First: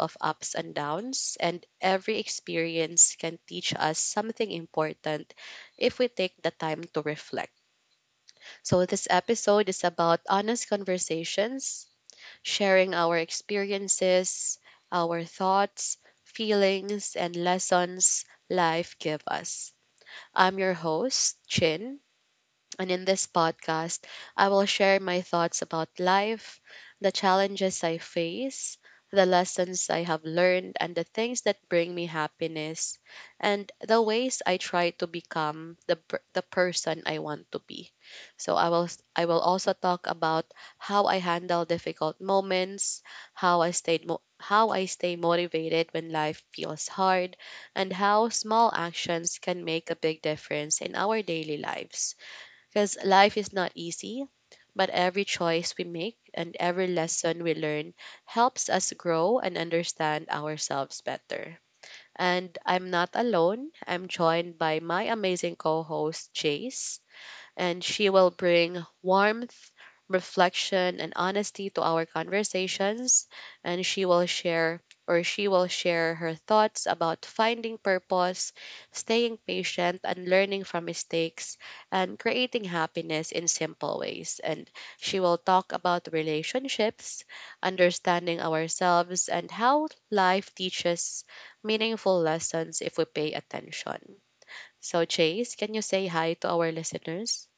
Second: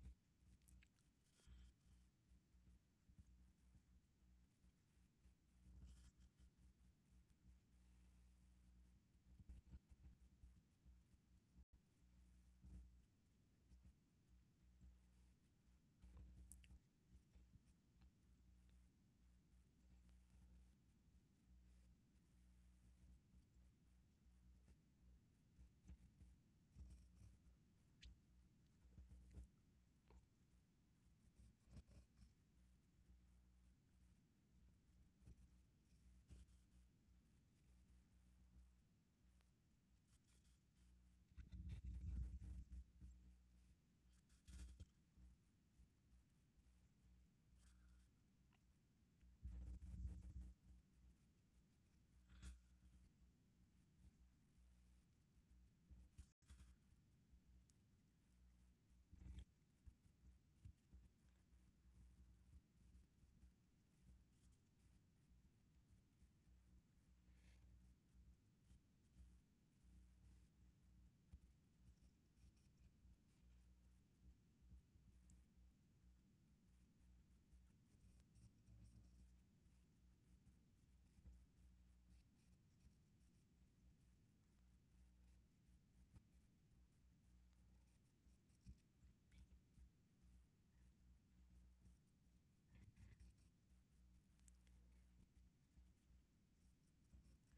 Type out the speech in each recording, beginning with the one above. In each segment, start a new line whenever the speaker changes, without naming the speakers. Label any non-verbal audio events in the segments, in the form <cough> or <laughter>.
of ups and downs, and every experience can teach us something important if we take the time to reflect. So, this episode is about honest conversations, sharing our experiences, our thoughts, feelings, and lessons life give us. I'm your host, Chin, and in this podcast, I will share my thoughts about life, the challenges I face, the lessons I have learned, and the things that bring me happiness, and the ways I try to become the person I want to be. I will also talk about how I handle difficult moments, how I stay motivated when life feels hard, and how small actions can make a big difference in our daily lives. Because life is not easy, but every choice we make and every lesson we learn helps us grow and understand ourselves better. And I'm not alone. I'm joined by my amazing co host, Chase, and she will bring warmth, reflection, and honesty to our conversations. And she will share or she will share her thoughts about finding purpose, staying patient, and learning from mistakes, and creating happiness in simple ways. And she will talk about relationships, understanding ourselves, and how life teaches meaningful lessons if we pay attention. So, Chase, can you say hi to our listeners?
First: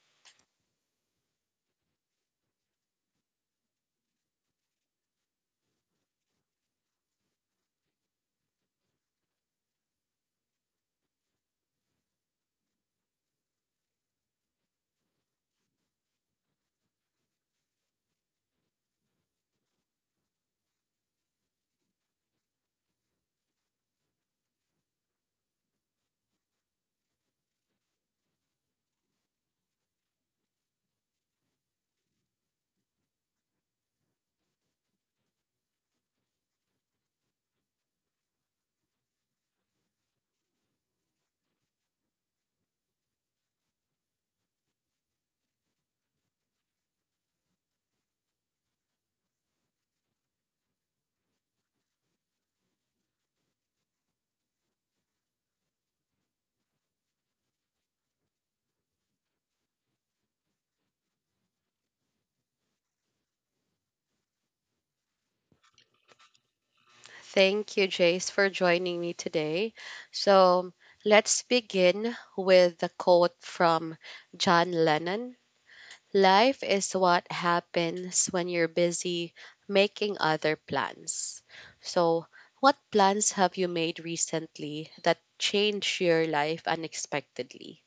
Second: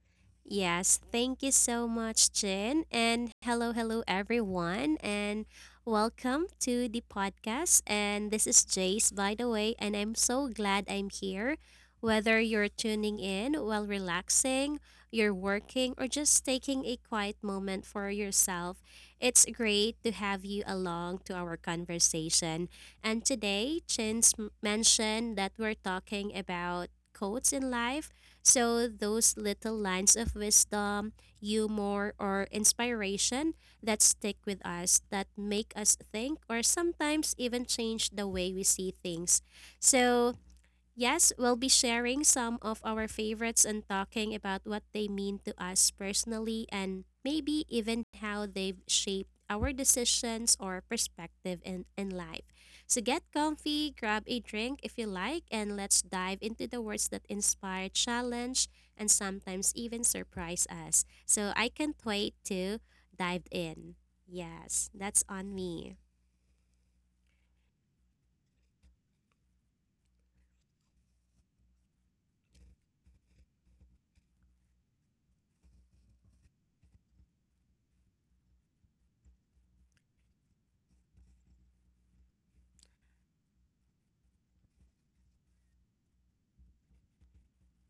Yes, thank you so much, Jin. And hello, hello, everyone. And welcome to the podcast. And this is Jace, by the way. And I'm so glad I'm here. Whether you're tuning in while relaxing, you're working, or just taking a quiet moment for yourself, it's great to have you along to our conversation. And today, Chin's m- mentioned that we're talking about quotes in life, so those little lines of wisdom, humor, or inspiration that stick with us, that make us think, or sometimes even change the way we see things. So, Yes, we'll be sharing some of our favorites and talking about what they mean to us personally and maybe even how they've shaped our decisions or perspective in life. So get comfy, grab a drink if you like, and let's dive into the words that inspire, challenge, and sometimes even surprise us. So I can't wait to dive in. Yes, that's on me.
Thank you, Jace, for joining me today. So let's begin with the quote from John Lennon: life is what happens when you're busy making other plans. So, what plans have you made recently that changed your life unexpectedly?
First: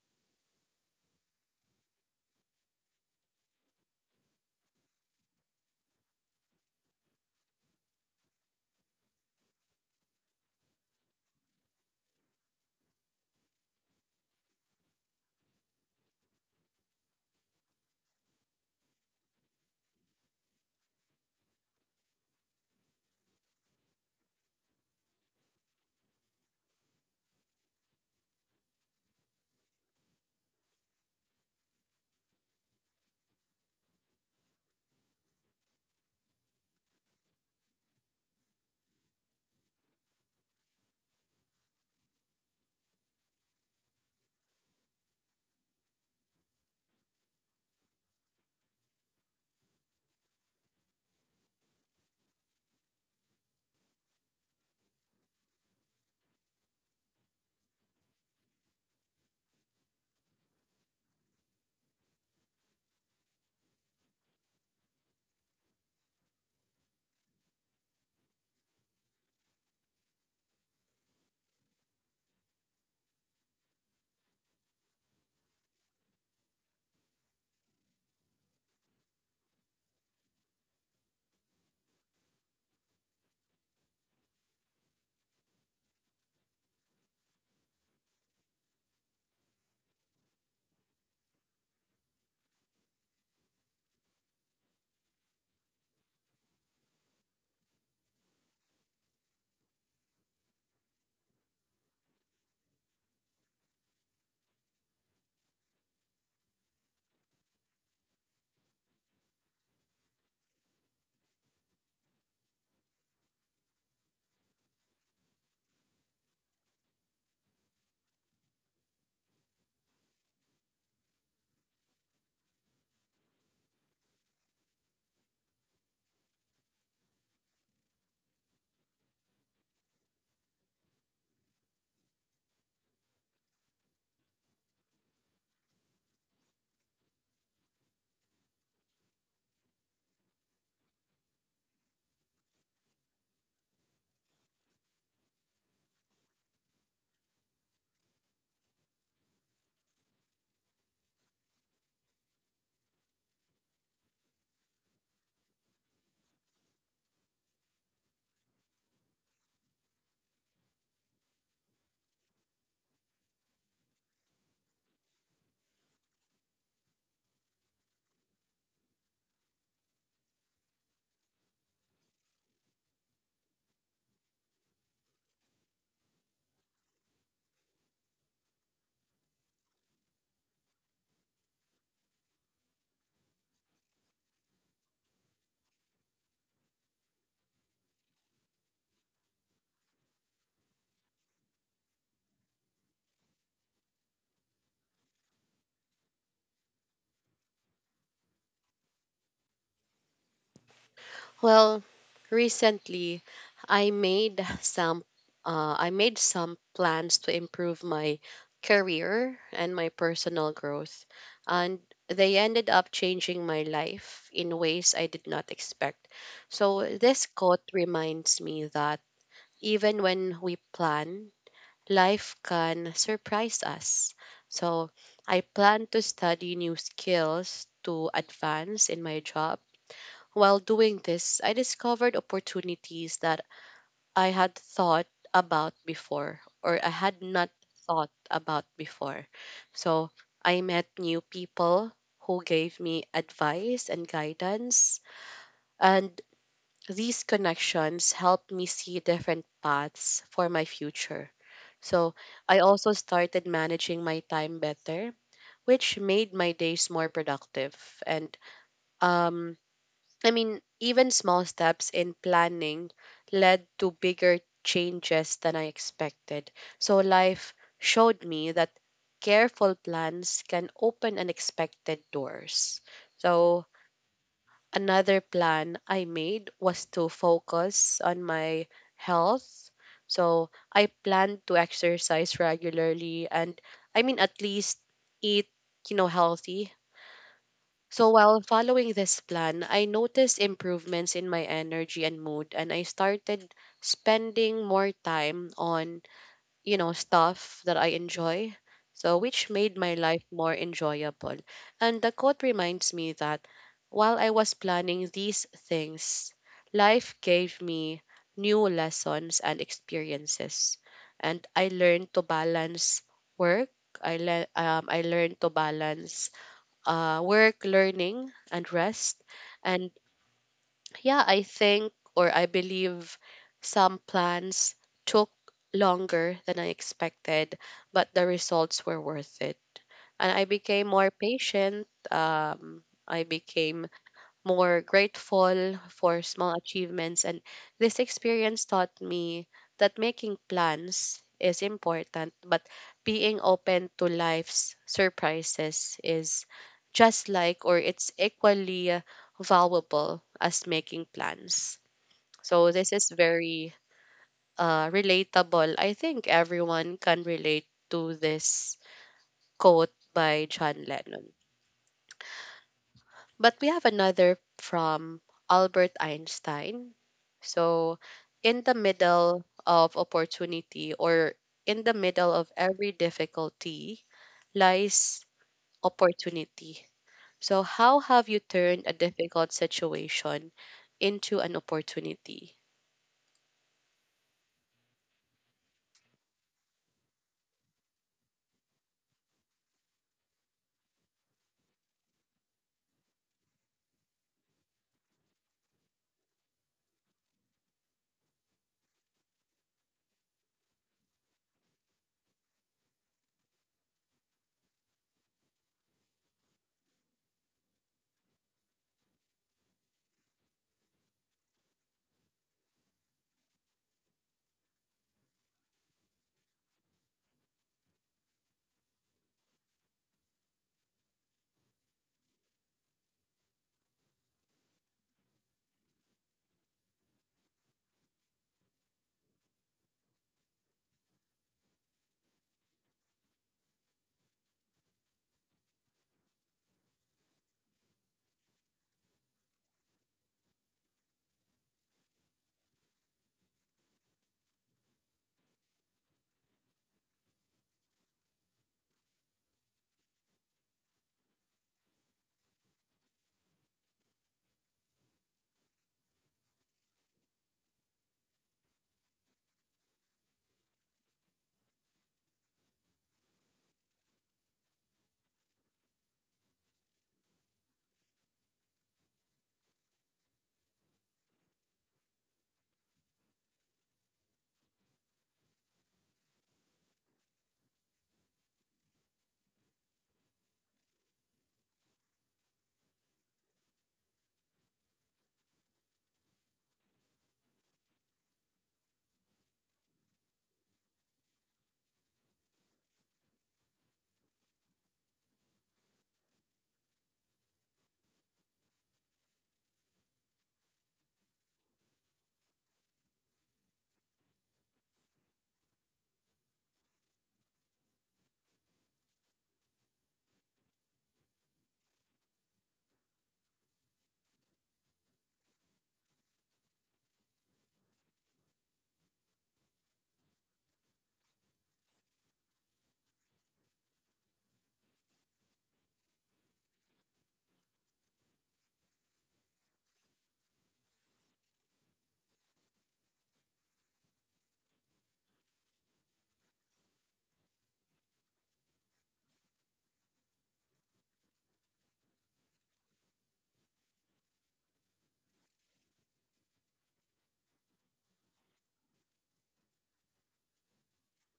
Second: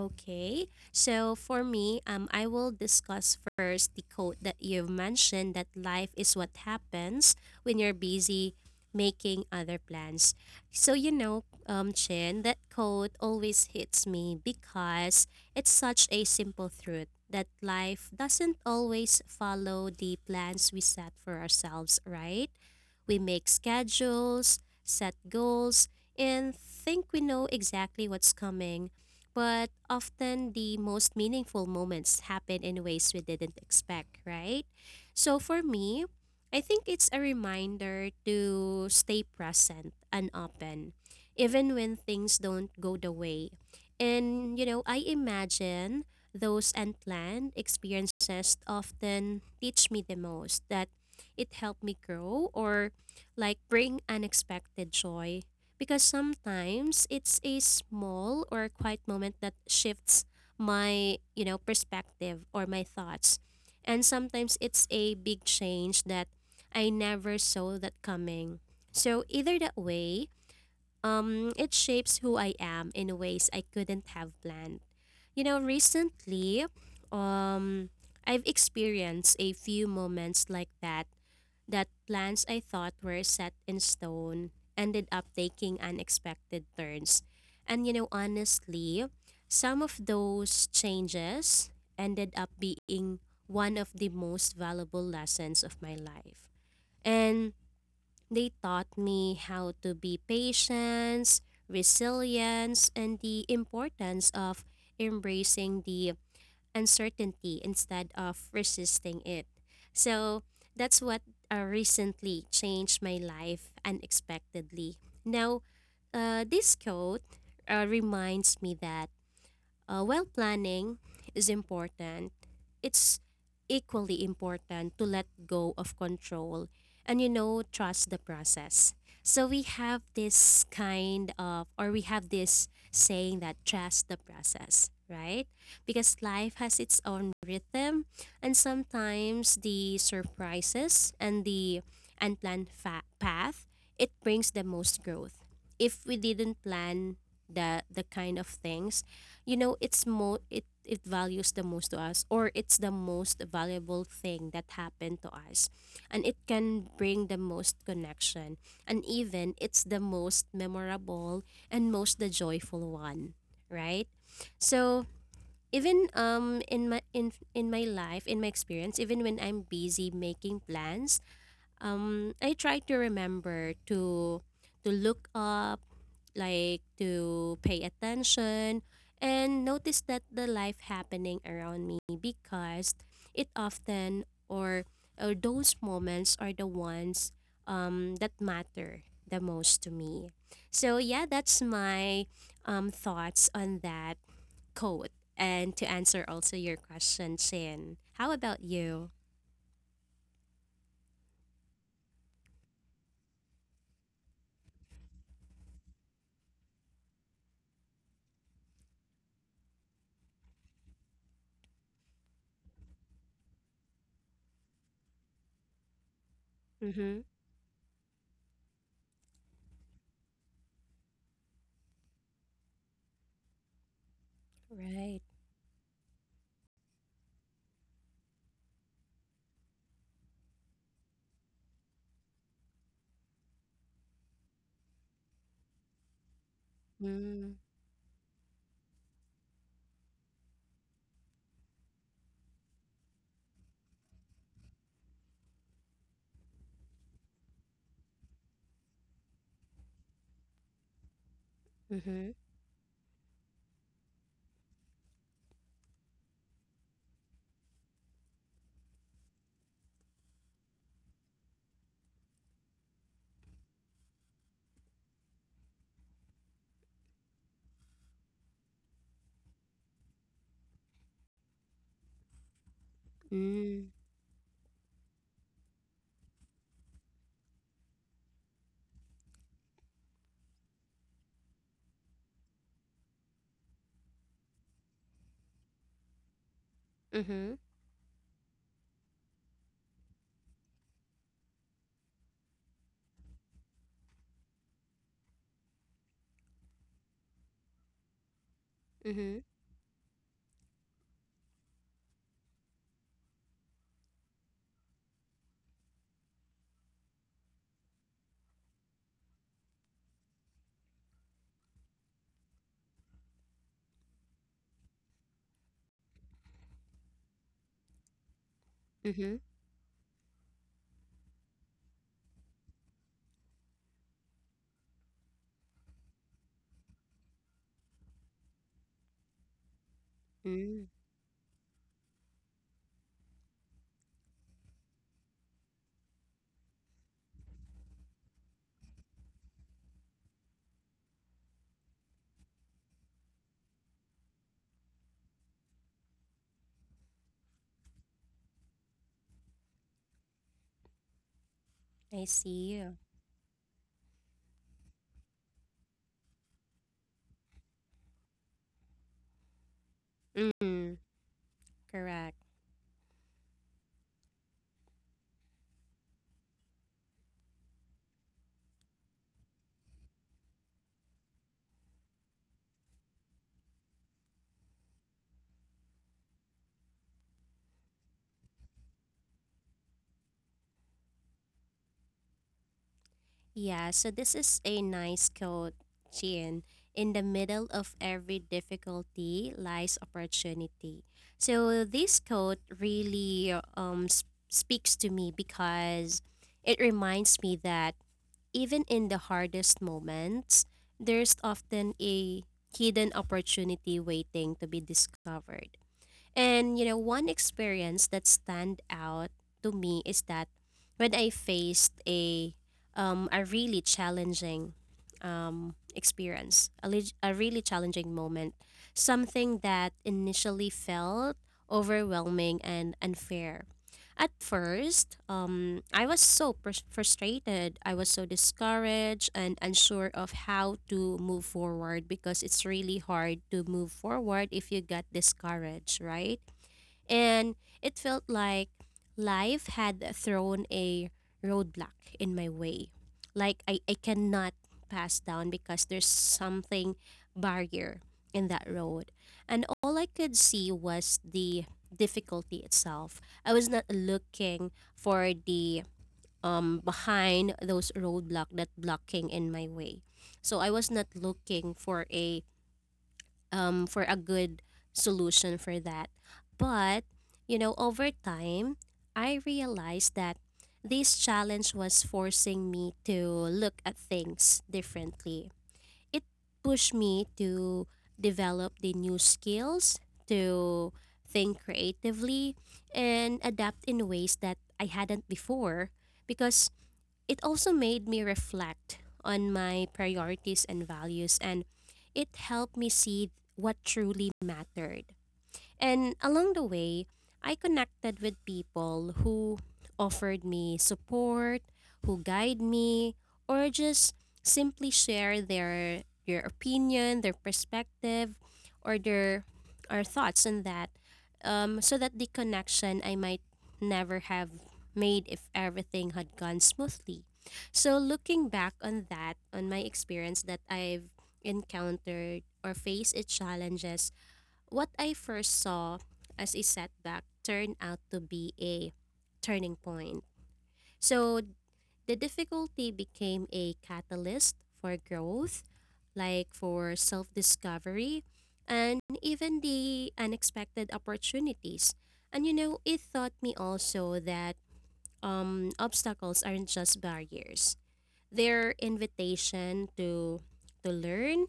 Okay. So for me, I will discuss first the quote that you've mentioned, that life is what happens when you're busy making other plans. So you know, Chin, that quote always hits me because it's such a simple truth that life doesn't always follow the plans we set for ourselves, right? We make schedules, set goals, and think we know exactly what's coming, but often the most meaningful moments happen in ways we didn't expect, right? So for me, I think it's a reminder to stay present and open, even when things don't go the way. And, you know, I imagine those unplanned experiences often teach me the most, that it helped me grow or like bring unexpected joy, because sometimes it's a small or quiet moment that shifts my, you know, perspective or my thoughts, and sometimes it's a big change that I never saw that coming. So either that way, it shapes who I am in ways I couldn't have planned. You know, recently, um I've experienced a few moments like that, that plans I thought were set in stone ended up taking unexpected turns. And you know, honestly, some of those changes ended up being one of the most valuable lessons of my life. And they taught me how to be patient, resilience, and the importance of embracing the uncertainty instead of resisting it. So that's what recently changed my life unexpectedly. Now, this quote reminds me that while planning is important, it's equally important to let go of control and, you know, trust the process. So we have this kind of, or we have this saying that trust the process, right? Because life has its own rhythm, and sometimes the surprises and the path, it brings the most growth. If we didn't plan, the kind of things, you know, it it values the most to us, or it's the most valuable thing that happened to us, and it can bring the most connection, and even it's the most memorable and most the joyful one, right? So even, in my in my life, in my experience, even when I'm busy making plans, I try to remember to look up, like to pay attention and notice that the life happening around me, because it often, or those moments are the ones that matter the most to me. So yeah, that's my thoughts on that quote, and to answer also your question, Sin. How about you?
Well, recently I made some I made some plans to improve my career and my personal growth, and they ended up changing my life in ways I did not expect. So
Mhm.
this quote reminds me that even when we plan, life can surprise us. So
Right.
I plan to study new skills to advance in my job. While doing this, I discovered opportunities that I had thought I had not thought about before. So I met new people who gave me advice and guidance. And these connections helped me see different paths for my future. So
Mm-hmm.
I also started managing my time better, which made my days more productive. And um, I mean, even small steps in planning led to bigger changes than I expected. So life showed me that careful plans can open unexpected doors. So
Mm.
another plan I made was to focus on my health. So I planned to exercise regularly and, I mean, at least eat, you know, healthy.
Mm-hmm.
So while following this plan, I noticed improvements in my energy and mood, and I started spending more time on, you know, stuff that I enjoy. So
Mm-hmm.
which made my life more enjoyable. And the quote reminds me that while I was planning these things, life gave me new lessons and experiences. And I learned to balance work. I learned to balance work, learning, and rest.
Mm-hmm.
And yeah, I think or I believe some plans took longer than I expected, but the results were worth it. And I
Mm.
became more patient. I became more grateful for small achievements. And this experience taught me that making plans is important, but being open to life's surprises is just like or it's equally valuable as making plans.
I see.
So this
You.
is very relatable. I think everyone can relate to this quote by John
Mm.
Lennon.
Correct.
But we have another from Albert Einstein. So, in the middle of opportunity or in the middle of every difficulty lies opportunity. So, how have you turned a difficult situation into an opportunity?
Yeah, so this is a nice quote, Chin. In the middle of every difficulty lies opportunity. So this quote really speaks to me because it reminds me that even in the hardest moments, there's often a hidden opportunity waiting to be discovered. And you know, one experience that stand out to me is that when I faced a really challenging experience, a really challenging moment, something that initially felt overwhelming and unfair. At first, I was so frustrated. I was so discouraged and unsure of how to move forward, because it's really hard to move forward if you got discouraged, right? And it felt like life had thrown a roadblock in my way. Like I cannot pass down because there's something barrier in that road. And all I could see was the difficulty itself. I was not looking for the behind those roadblock that blocking in my way. So I was not looking for a good solution for that. But, you know, over time, I realized that this challenge was forcing me to look at things differently. It pushed me to develop the new skills, to think creatively, and adapt in ways that I hadn't before, because it also made me reflect on my priorities and values, and it helped me see what truly mattered. And along the way, I connected with people who offered me support, who guide me, or just simply share their opinion, their perspective, or their or thoughts on that. So that the connection I might never have made if everything had gone smoothly. So looking back on that, on my experience that I've encountered or faced its challenges, what I first saw as a setback turned out to be a turning point. So the difficulty became a catalyst for growth, like for self discovery, and even the unexpected opportunities. And you know, it taught me also that, obstacles aren't just barriers, they're invitation to learn,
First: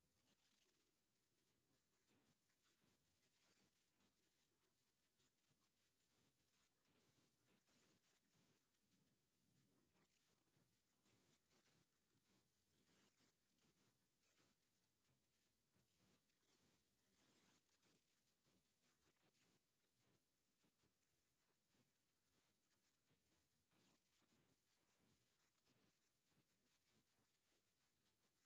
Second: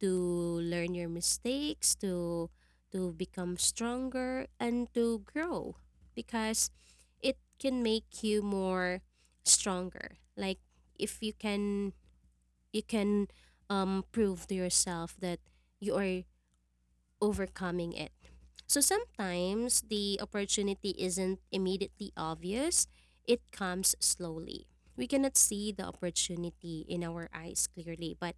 to learn your mistakes, to become stronger and to grow, because it can make you more stronger. Like if you can, you can prove to yourself that you are overcoming it. So sometimes the opportunity isn't immediately obvious. It comes slowly. We cannot see the opportunity in our eyes clearly, but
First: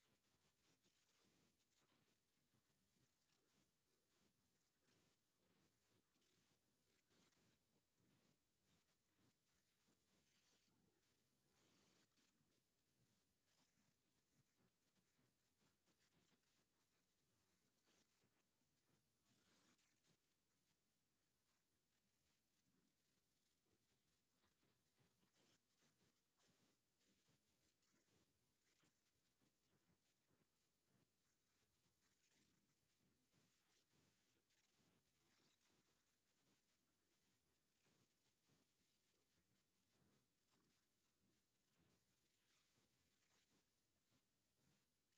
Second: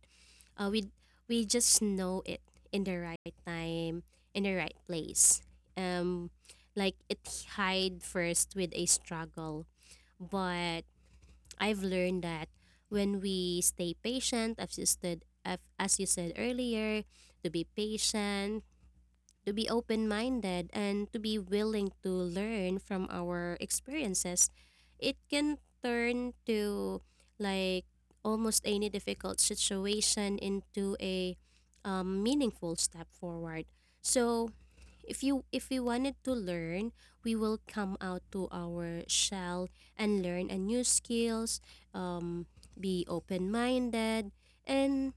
uh, we we just know it in the right time, in the right place. Um, like it hide first with a struggle, but I've learned that when we stay patient, as you said, as you said earlier, to be patient, to be open minded, and to be willing to learn from our experiences, it can turn to like almost any difficult situation into a, meaningful step forward. So, if we wanted to learn, we will come out to our shell and learn a new skills, um, be open-minded and,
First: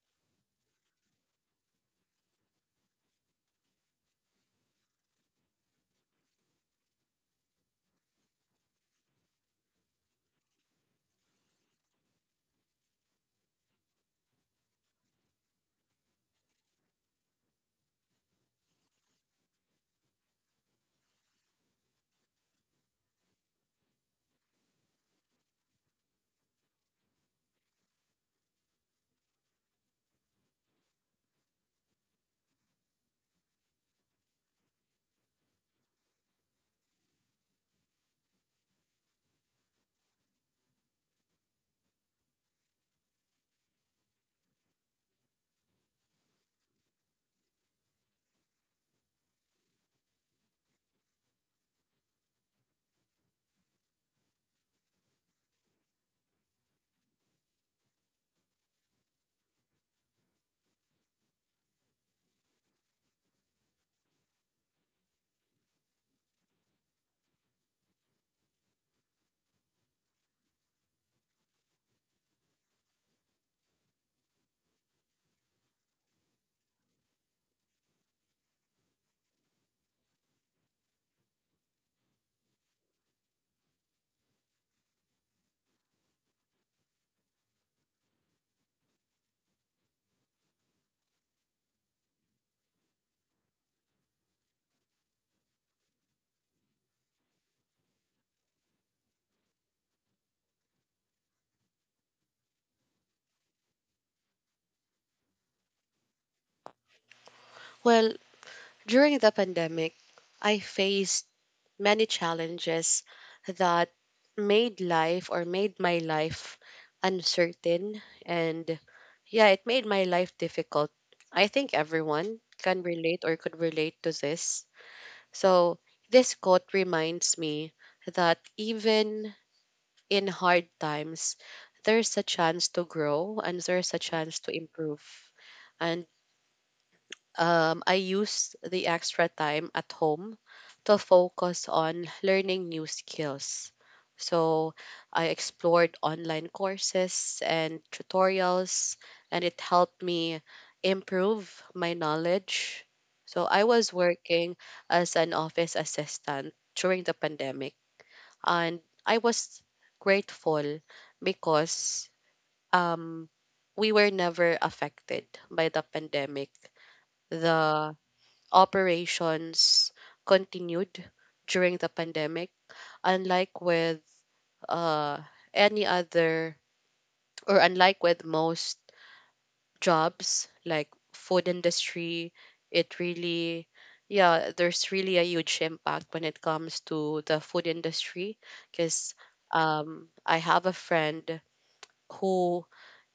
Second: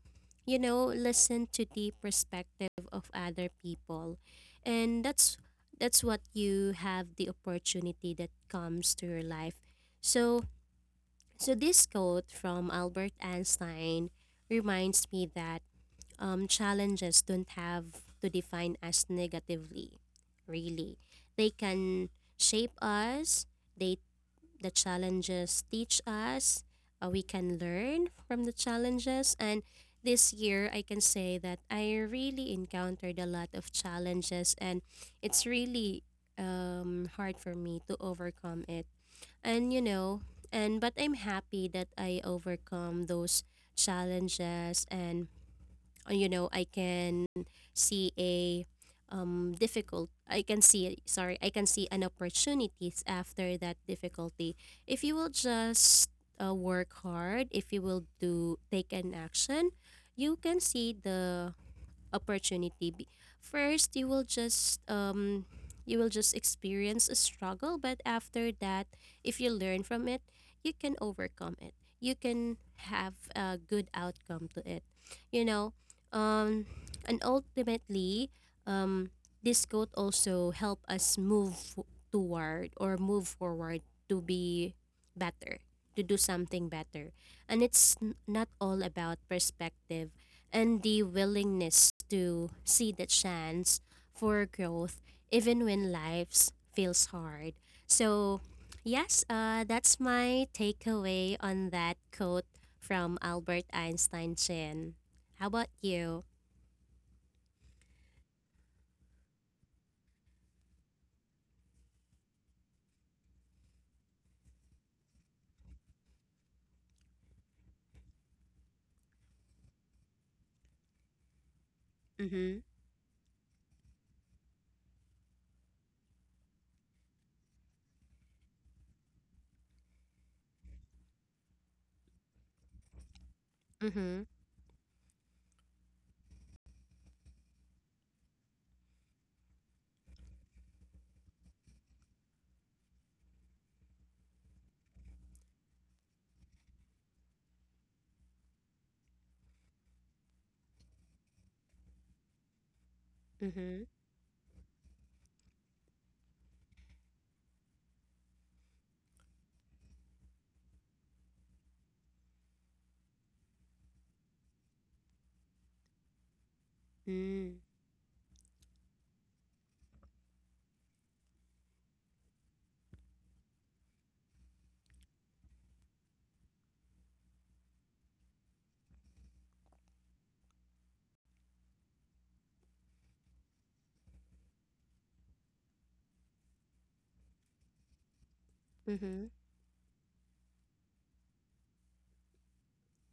you know, listen to the perspective of other people. And that's what you have the opportunity that comes to your life. So so this quote from Albert Einstein reminds me that, challenges don't have to define us negatively, really. They can shape us, they, the challenges teach us, we can learn from the challenges, and this year I can say that I really encountered a lot of challenges, and it's really hard for me to overcome it. And you know, and but I'm happy that I overcome those challenges, and you know, I can see a difficult I can see sorry I can see an opportunities after that difficulty. If you will just work hard, if you will do take an action, you can see the opportunity. First you will just experience a struggle, but after that, if you learn from it, you can overcome it, you can have a good outcome to it, you know. um and ultimately, um this quote also help us toward or move forward, to be better, to do something better. And it's not all about perspective and the willingness to see the chance for growth even when life feels hard. So, yes, that's my takeaway on that quote from Albert Einstein, Chin. How about you?
Well, during the pandemic, I faced many challenges that made life or made my life uncertain, and yeah, it made my life difficult. I think everyone
Mm-hmm.
can relate or could relate to this. So this quote reminds me that even in hard times, there's a chance to grow and there's a
Mm-hmm.
chance to improve. I used the extra time at home to focus on learning new skills. So I explored online courses and tutorials, and it helped me improve my knowledge. So I
Mm-hmm.
was working as an office assistant during the pandemic, and I was grateful because um, we were never affected by the pandemic.
Mm.
The operations continued during the pandemic, unlike with uh, any other, or unlike with most jobs like food industry. It really, yeah, there's really a huge impact when it comes to the food industry because
Mm-hmm.
I have a friend who,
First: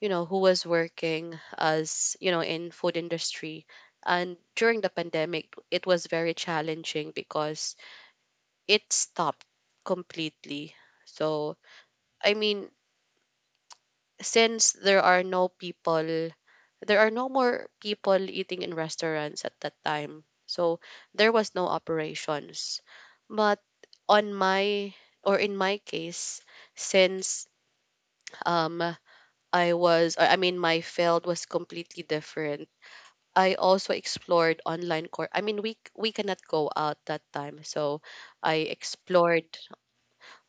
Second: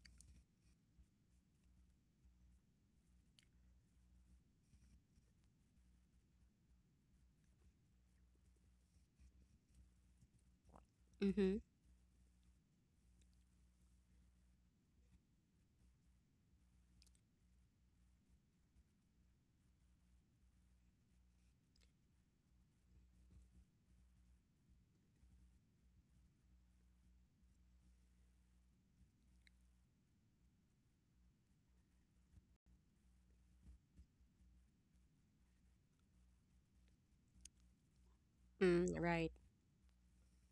you know, who was working as, you know, in food industry, and during the pandemic it was very challenging because it stopped completely.
Mm-hmm.
So, I mean, since there are no people, there are no more people eating in restaurants at that time. So, there was no operations. But on my or in my case, since um I mean my field was completely different. I also explored online course. I mean, we cannot go out that time. So I
Mm. Right.
explored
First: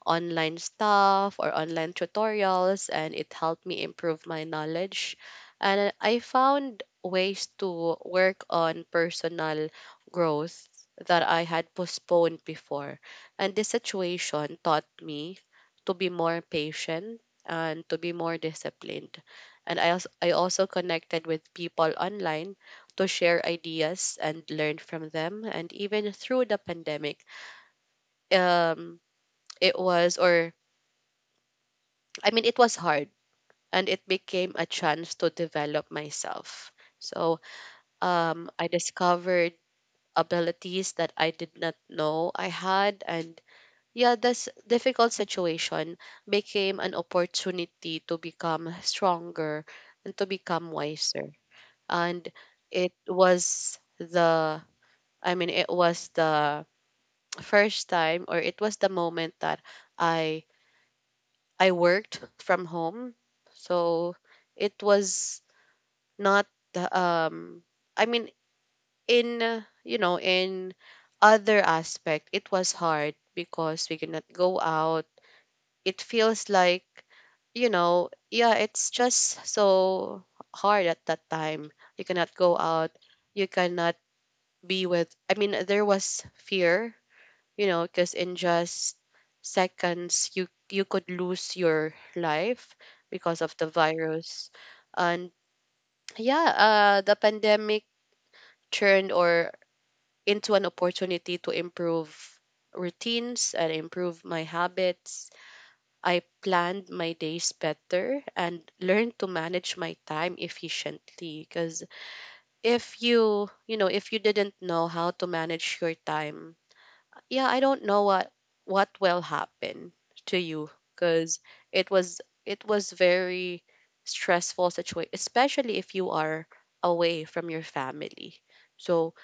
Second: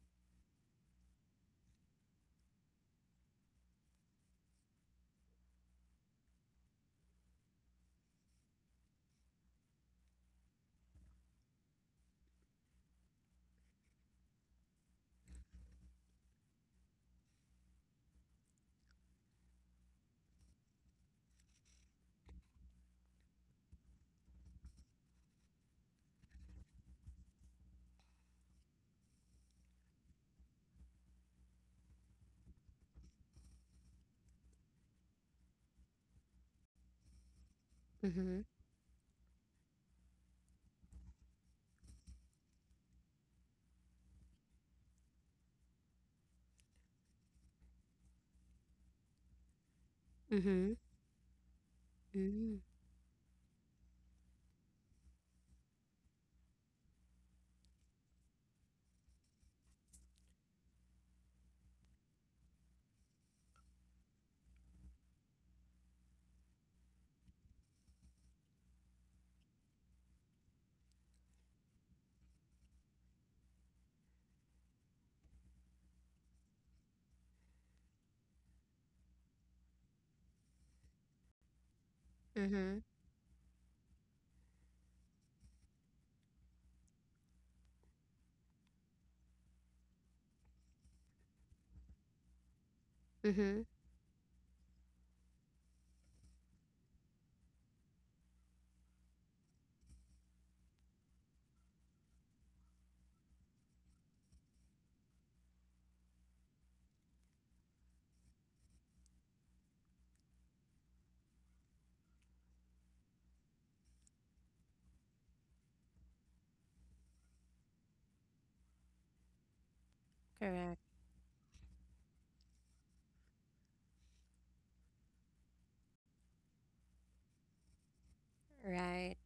online stuff or online tutorials, and it helped me improve my knowledge. And I found ways to work on personal growth that I had postponed before. And this situation taught me to be more patient and to be more disciplined. And I also connected with people online to share ideas and learn from them. And even through the pandemic, um, it was or, I mean, it was hard, and it became a chance to develop myself. So
Mm-hmm.
I discovered abilities that I did not know I had. And yeah, this difficult situation became an opportunity to become stronger and to
Mm-hmm.
become wiser. And
Mm.
it was the, I mean, it was the first time or it was the moment that I I worked from home. So it was not, um I mean in, you know, in other aspect it was hard because we cannot go out. It feels like, you know, yeah, it's just so hard at that time. You cannot go
Mm-hmm.
out, you cannot be with, I mean, there was fear, you know, because in just seconds you you could lose your life because of
Mm-hmm.
the virus. And yeah, the pandemic turned or into an opportunity to improve routines and improve my habits. I planned my days better and learned to manage my time efficiently because if you, you know, if you didn't know how to manage your time, yeah, I don't know what will happen to you
Correct.
because it was, it was very stressful situation, especially if you are away from your family. So,
Right.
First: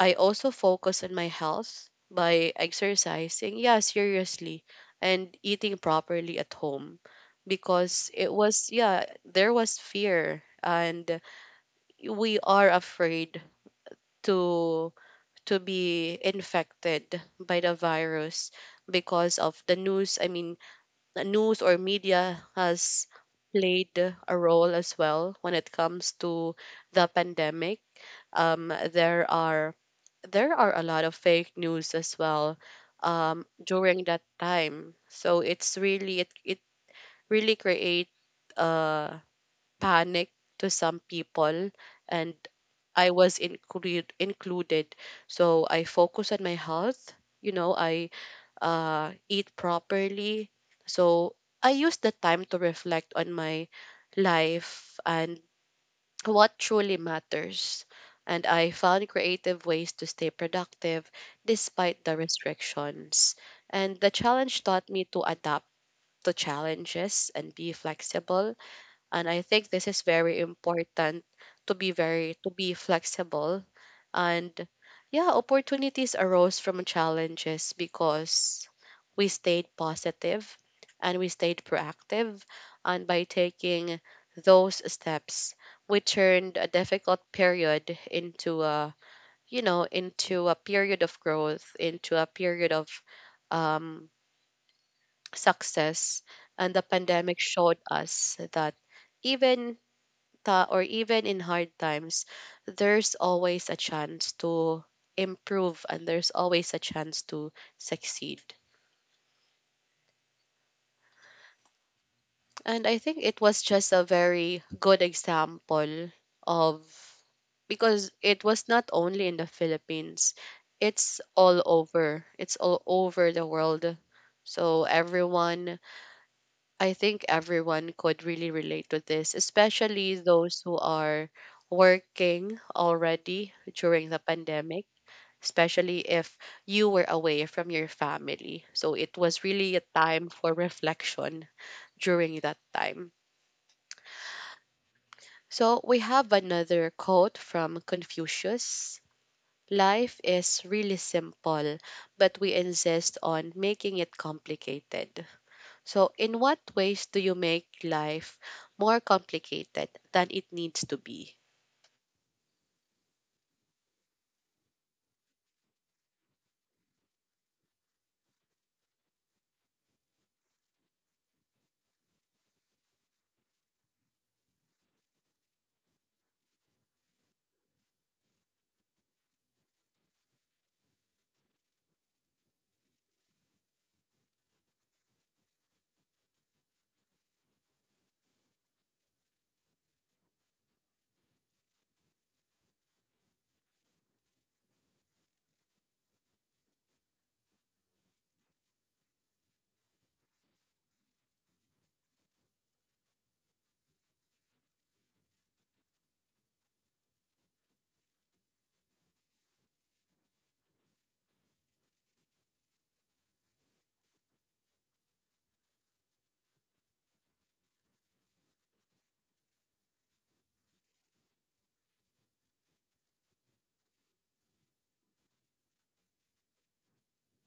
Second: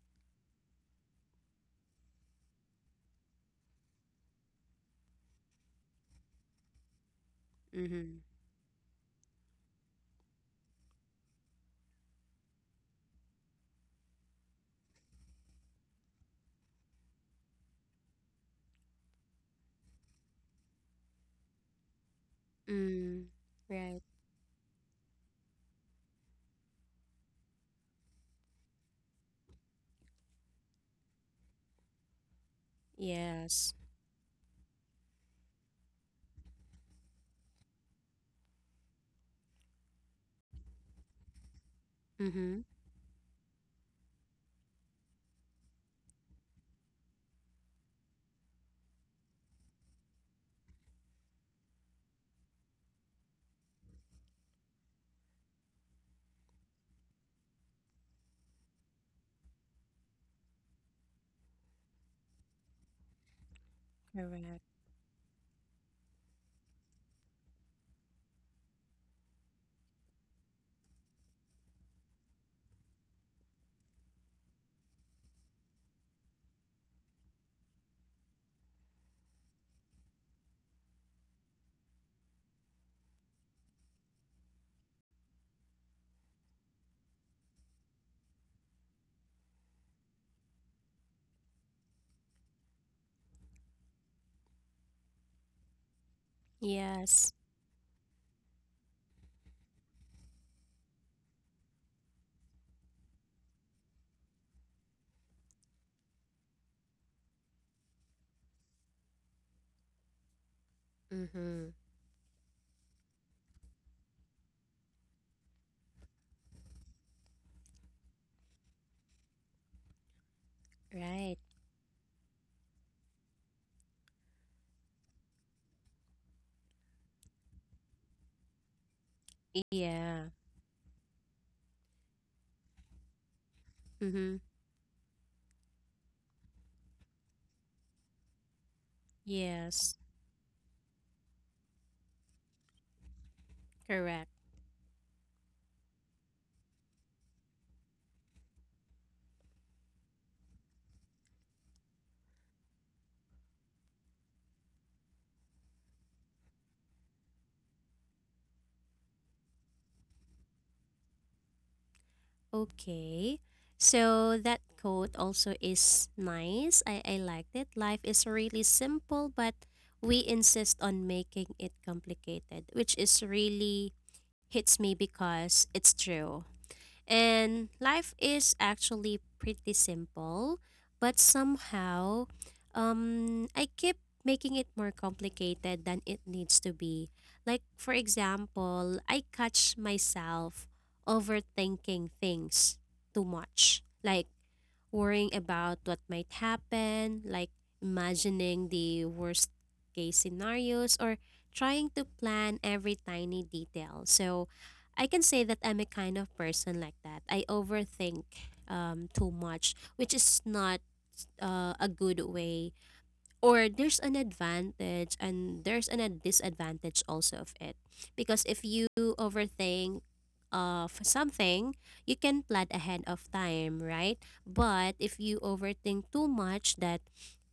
I also focus on my health by exercising, yeah, seriously, and eating properly at home because
Mm-hmm.
it was, yeah, there was fear, and we are afraid to to be infected by the virus because of the news. I mean, the news or media has
Mm.
played
Right.
a role as well when it comes to the pandemic. Um, there are there are a lot of fake news as well
Yes.
during that time. So it's really it really create uh, panic to some people, and
Mm-hmm.
I was included included. So I focus on my health. You know, I eat properly. So I use the time to reflect on my life and what truly matters. And I found creative ways to stay productive despite the restrictions. And the challenge
Correct.
taught me to adapt to challenges and be flexible. And I think this is very important to be very to be flexible, and yeah, opportunities arose from challenges because we stayed positive and we stayed proactive. And by taking those steps, we turned a difficult period into a, you know, into a period of growth, into a period of um, success. And the
Yes.
pandemic showed us that even or even in hard times, there's always a chance to improve and there's always a chance to succeed.
Mm-hmm.
And I think it was just a very good example of, because it was not only in the Philippines, it's
Right.
all over. It's all over the world. So everyone, I think everyone could really relate to this, especially
Yeah.
those who are working already during the
Mm-hmm.
pandemic, especially if you were away from your family. So it was really a
Yes.
time for reflection during that time.
Correct.
So we have another quote from Confucius: life is really simple, but we insist on making it complicated. So, in what ways do you make life more complicated than it needs to be?
Okay. So that quote also is nice. I liked it. Life is really simple, but we insist on making it complicated, which is really hits me because it's true. And life is actually pretty simple, but somehow, I keep making it more complicated than it needs to be. Like, for example, I catch myself overthinking things too much. Like, worrying about what might happen, like imagining the worst case scenarios or trying to plan every tiny detail. So I can say that I'm a kind of person like that. I overthink too much, which is not a good way, or there's an advantage and there's an a disadvantage also of it, because if you overthink of something you can plan ahead of time, right? But if you overthink too much, that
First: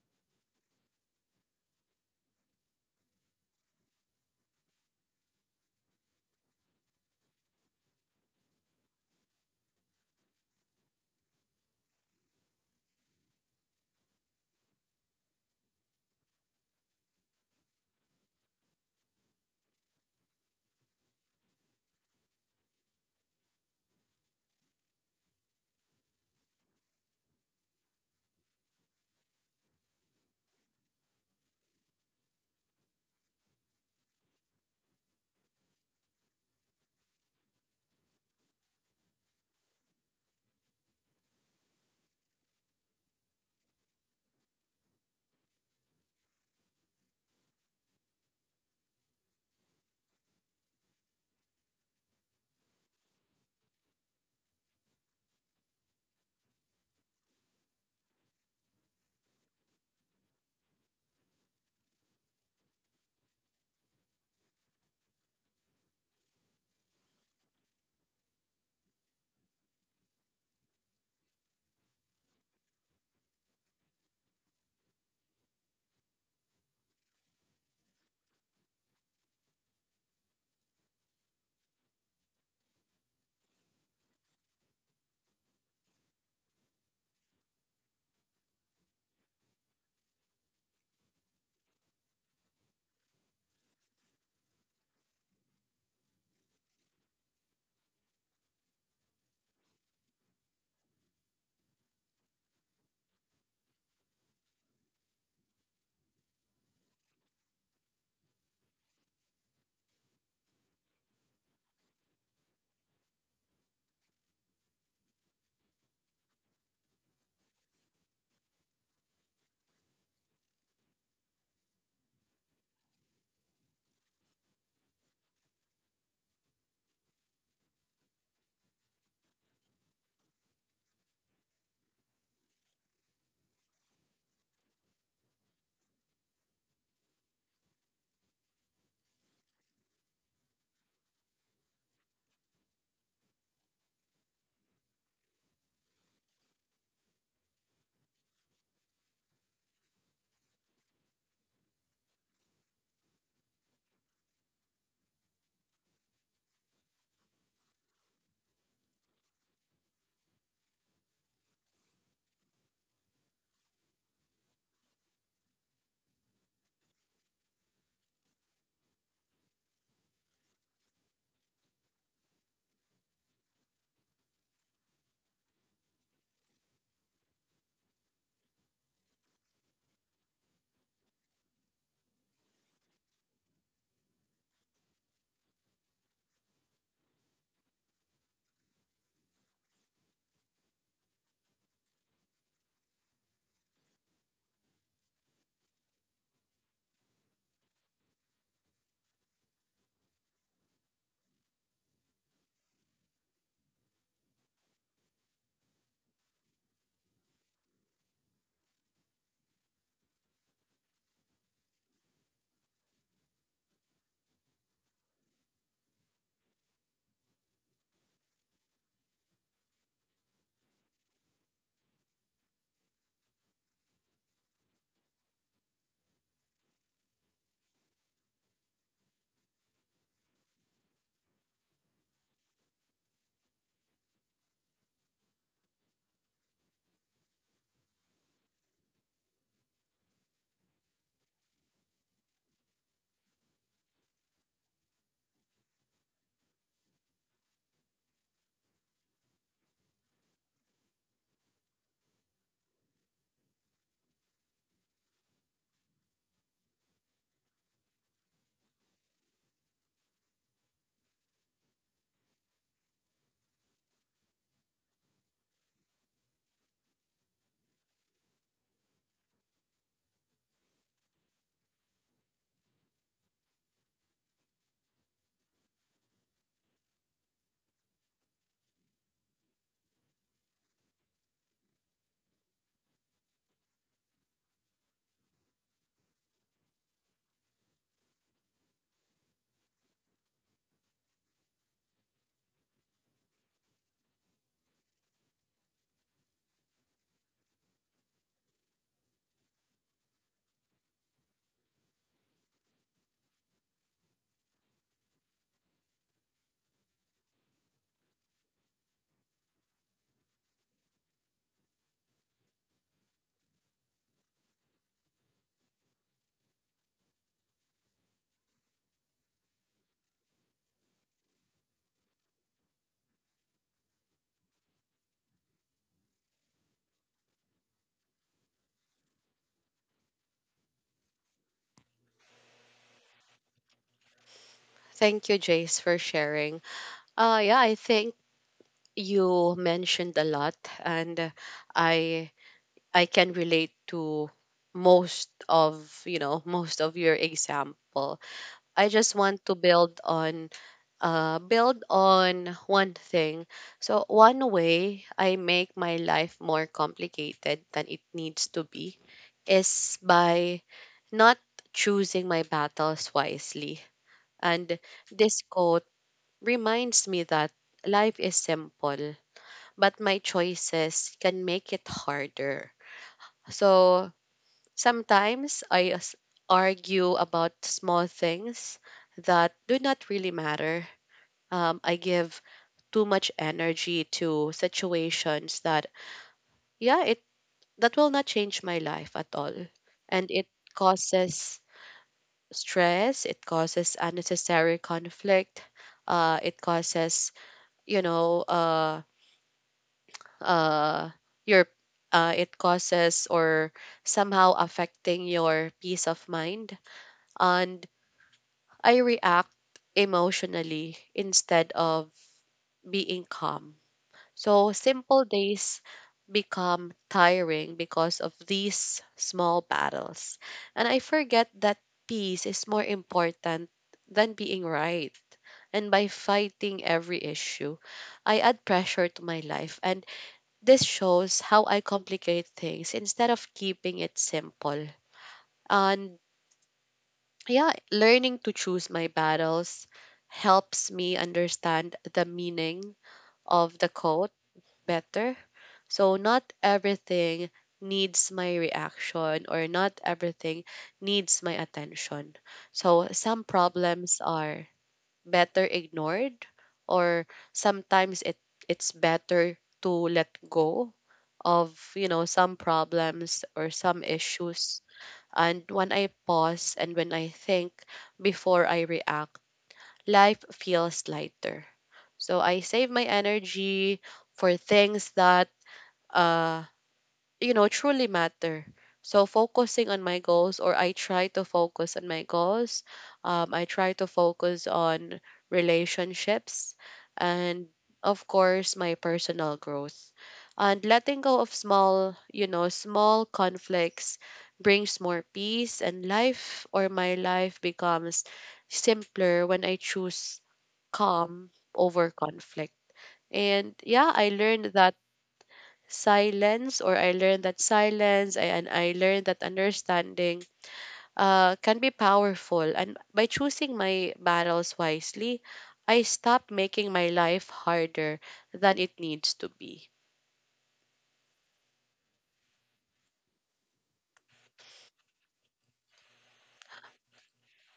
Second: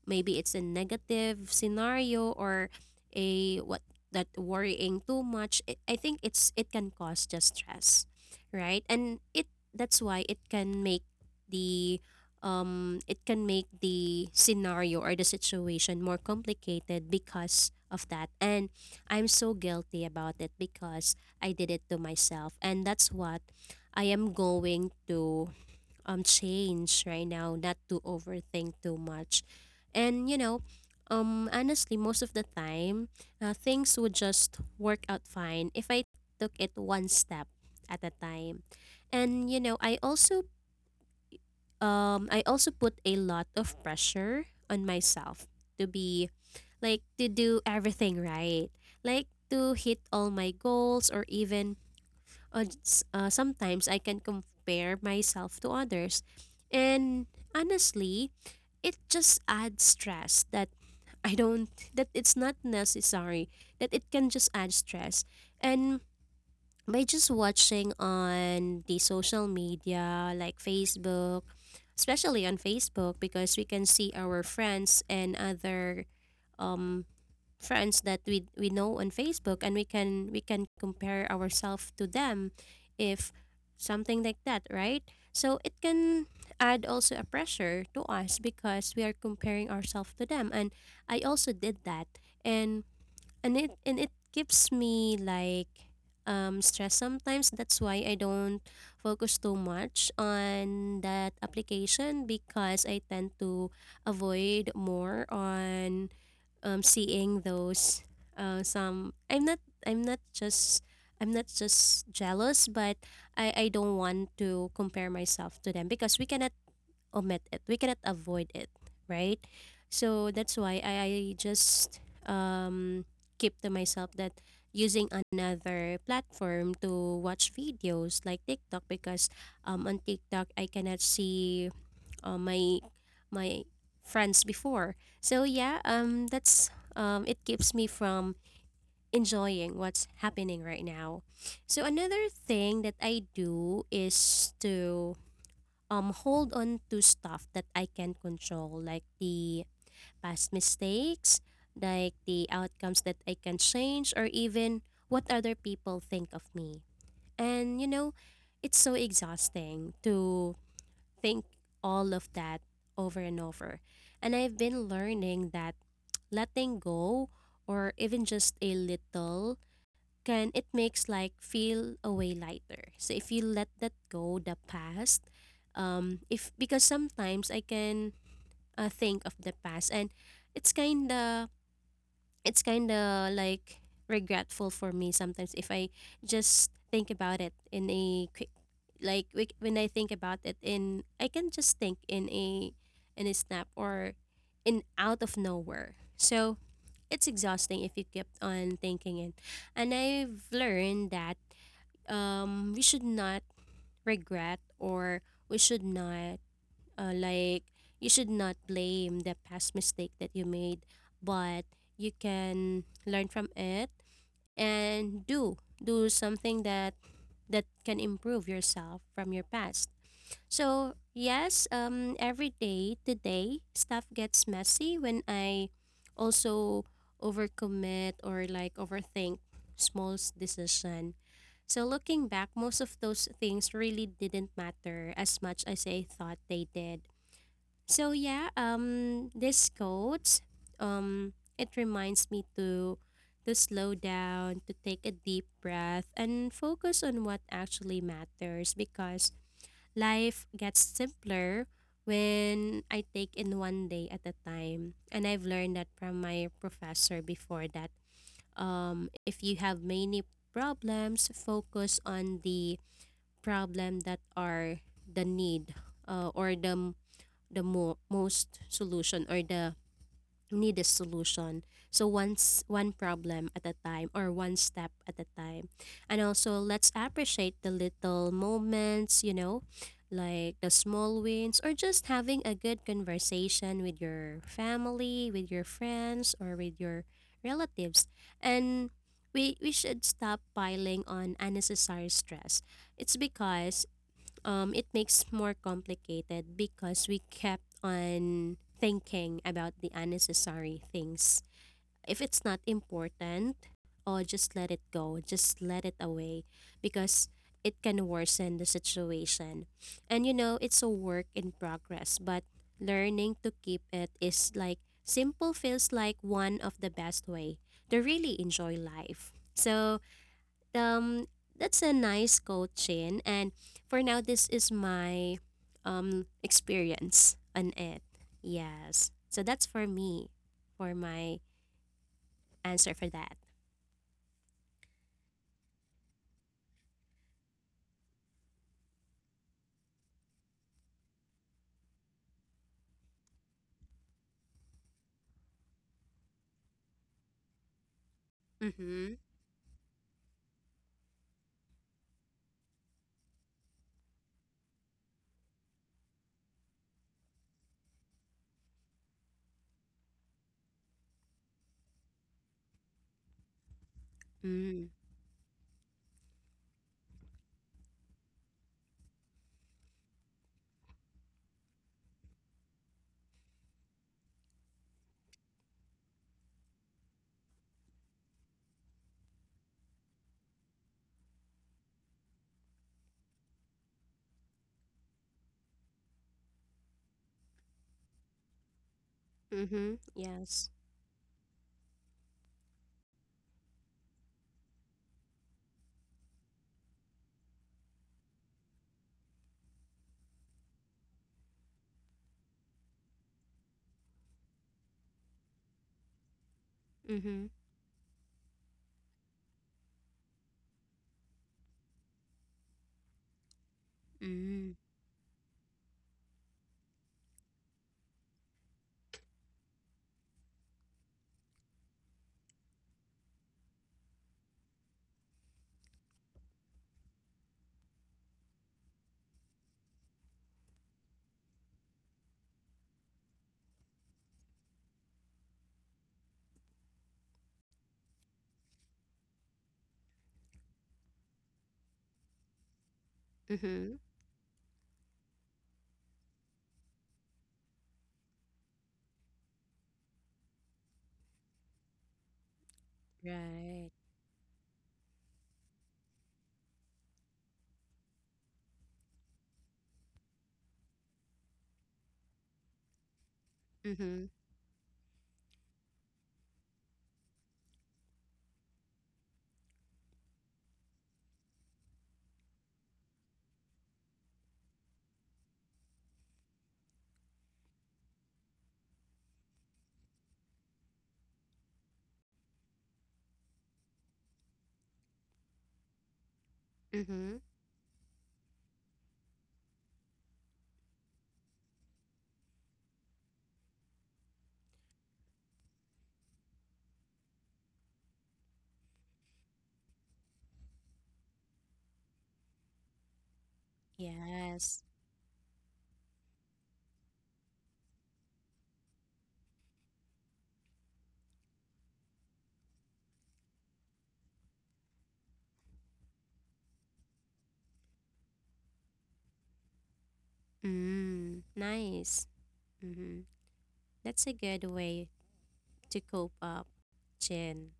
maybe it's a negative scenario, or a what, that worrying too much, I think it's, it can cause just stress, right? And it, that's why it can make the it can make the scenario or the situation more complicated because of that. And I'm so guilty about it because I did it to myself, and that's what I am going to change right now, not to overthink too much. And honestly, most of the time, things would just work out fine if I took it one step at a time. And I also put a lot of pressure on myself to be, like, to do everything right. Like, to hit all my goals, or even sometimes I can compare myself to others. And honestly, it just adds stress, that I don't, that it's not necessary, that it can just add stress. And by just watching on the social media like Facebook, especially on Facebook, because we can see our friends and other um, friends that we know on Facebook, and we can compare ourselves to them, if something like that, right? So it can add also a pressure to us because we are comparing ourselves to them. And I also did that. And and it keeps me, like, stress sometimes, that's why I don't focus too much on that application because I tend to avoid more on seeing those, some I'm not just I'm not just jealous, but I don't want to compare myself to them because we cannot omit it, we cannot avoid it, right? So that's why I just um, keep to myself, that using another platform to watch videos like TikTok because on TikTok I cannot see uh, my my friends before. So yeah, that's it keeps me from enjoying what's happening right now. So another thing that I do is to hold on to stuff that I can control, like the past mistakes, like the outcomes that I can change, or even what other people think of me. And you know, it's so exhausting to think all of that over and over. And I've been learning that letting go, or even just a little, can, it makes, like, feel a way lighter. So if you let that go, the past, if because sometimes I can think of the past, and it's kinda it's kind of like regretful for me sometimes, if I just think about it in a quick, when I think about it in, I can just think in a, in a snap, or in out of nowhere. So it's exhausting if you kept on thinking it. And I've learned that we should not regret, or we should not, uh, like you should not blame the past mistake that you made, but you can learn from it, and do something that can improve yourself from your past. So yes, every day today stuff gets messy when I also overcommit, or like overthink small decision. So looking back, most of those things really didn't matter as much as I thought they did. So yeah, this quote, it reminds me to slow down, to take a deep breath, and focus on what actually matters because life gets simpler when I take in one day at a time. And I've learned that from my professor before that if you have many problems, focus on the problem that are the need, or the most solution, or the needed solution. So once one problem at a time, or one step at a time. And also let's appreciate the little moments, you know, like the small wins, or just having a good conversation with your family, with your friends, or with your relatives. And we should stop piling on unnecessary stress. It's because, it makes more complicated because we kept on thinking about the unnecessary things. If it's not important, oh, just let it go, just let it away, because it can worsen the situation. And you know, it's a work in progress, but learning to keep it is, like, simple feels like one of the best way to really enjoy life. So, um that's a nice quote, Chin. And for now, this is my experience on it. Yes, so that's for me, for my answer for that.
Thank you, Jace, for sharing. Yeah, I think you mentioned a lot, and I I can relate to most of, you know, most of your example. I
Mm-hmm.
just want to build on build on one thing. So one way I make my life more complicated than it needs to be is by not choosing my battles wisely. And
Mm.
this quote reminds me that life is simple, but my choices can make it harder. So sometimes argue about small things that do not really matter. I give too much energy to situations that, yeah, it that will not change my life at all,
Mm-hmm.
and it
Yes.
causes stress. It causes unnecessary conflict. It causes, you know, uh, uh, your, it causes or somehow affecting your peace of mind,
Mm-hmm.
and I react emotionally instead of being calm. So
Mm.
simple days become tiring because of these small battles. And I forget that peace is more important than being right. And by fighting every issue, I add pressure to my life. And this shows how I complicate things instead of keeping it simple. And yeah, learning to choose my battles helps me understand the meaning of the
Mm-hmm.
quote better. So, not everything needs my reaction, or not everything needs my attention. So, some
Right.
problems are better ignored, or sometimes it's better to let go of, you know, some problems or some
Mm-hmm.
issues. And when I pause and when I think before I react, life feels lighter. So I save my energy for things that uh, truly matter. So focusing on my goals, or I try to focus on my goals. I try to focus on relationships,
Mm-hmm.
and of course, my personal growth. And letting go of small, small conflicts brings more peace, and life or my life becomes simpler when I choose calm over conflict. And yeah,
Yes.
I learned that silence I, and I learned that understanding can be powerful. And by choosing my battles wisely, I stopped making my life harder than it needs to be.
Mm. Nice. Mm-hmm. That's a good way to cope up, Chin.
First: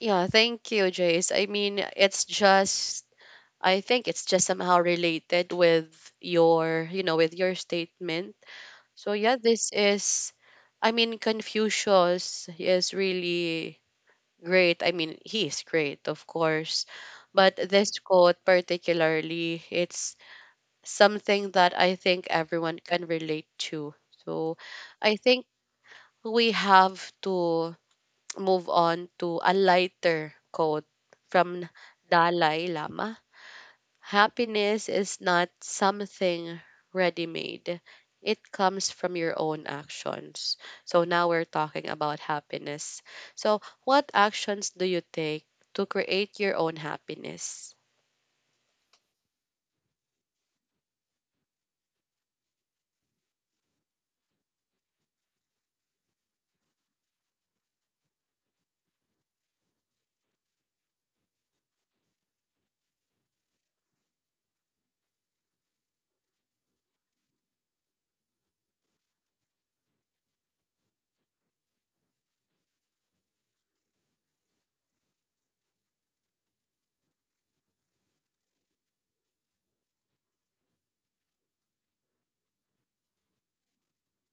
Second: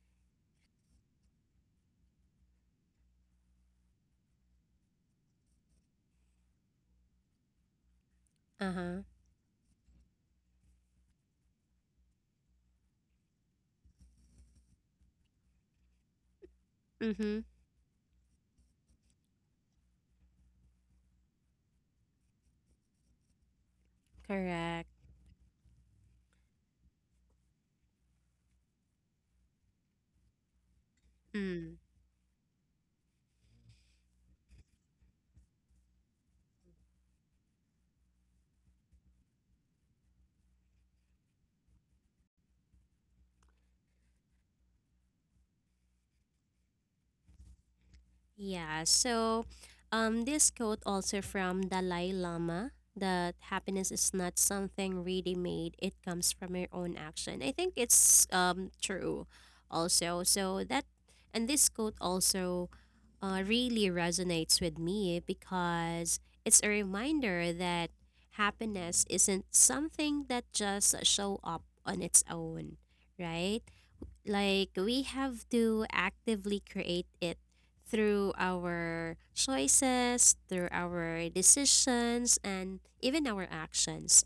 Yeah, thank you, Jace. I mean, it's just, I think it's just somehow related with your, you know, with your statement.
Uh-huh.
So, yeah, this is, I mean, Confucius is really great. I mean, he's great, of course.
Mm-hmm.
But this quote, particularly, it's something that I think everyone can relate to. So
Correct.
I think we have to move on to a lighter quote from
Mm.
Dalai Lama. Happiness is not something ready made. It comes from your own actions. So now we're talking about happiness. So, what actions do you take to create your own happiness?
Yeah, so this quote also from Dalai Lama, that happiness is not something really made, it comes from your own action. I think it's true also. So that, and this quote also really resonates with me because it's a reminder that happiness isn't something that just show up on its own, right? Like, we have to actively create it through our choices, through our decisions, and even our actions.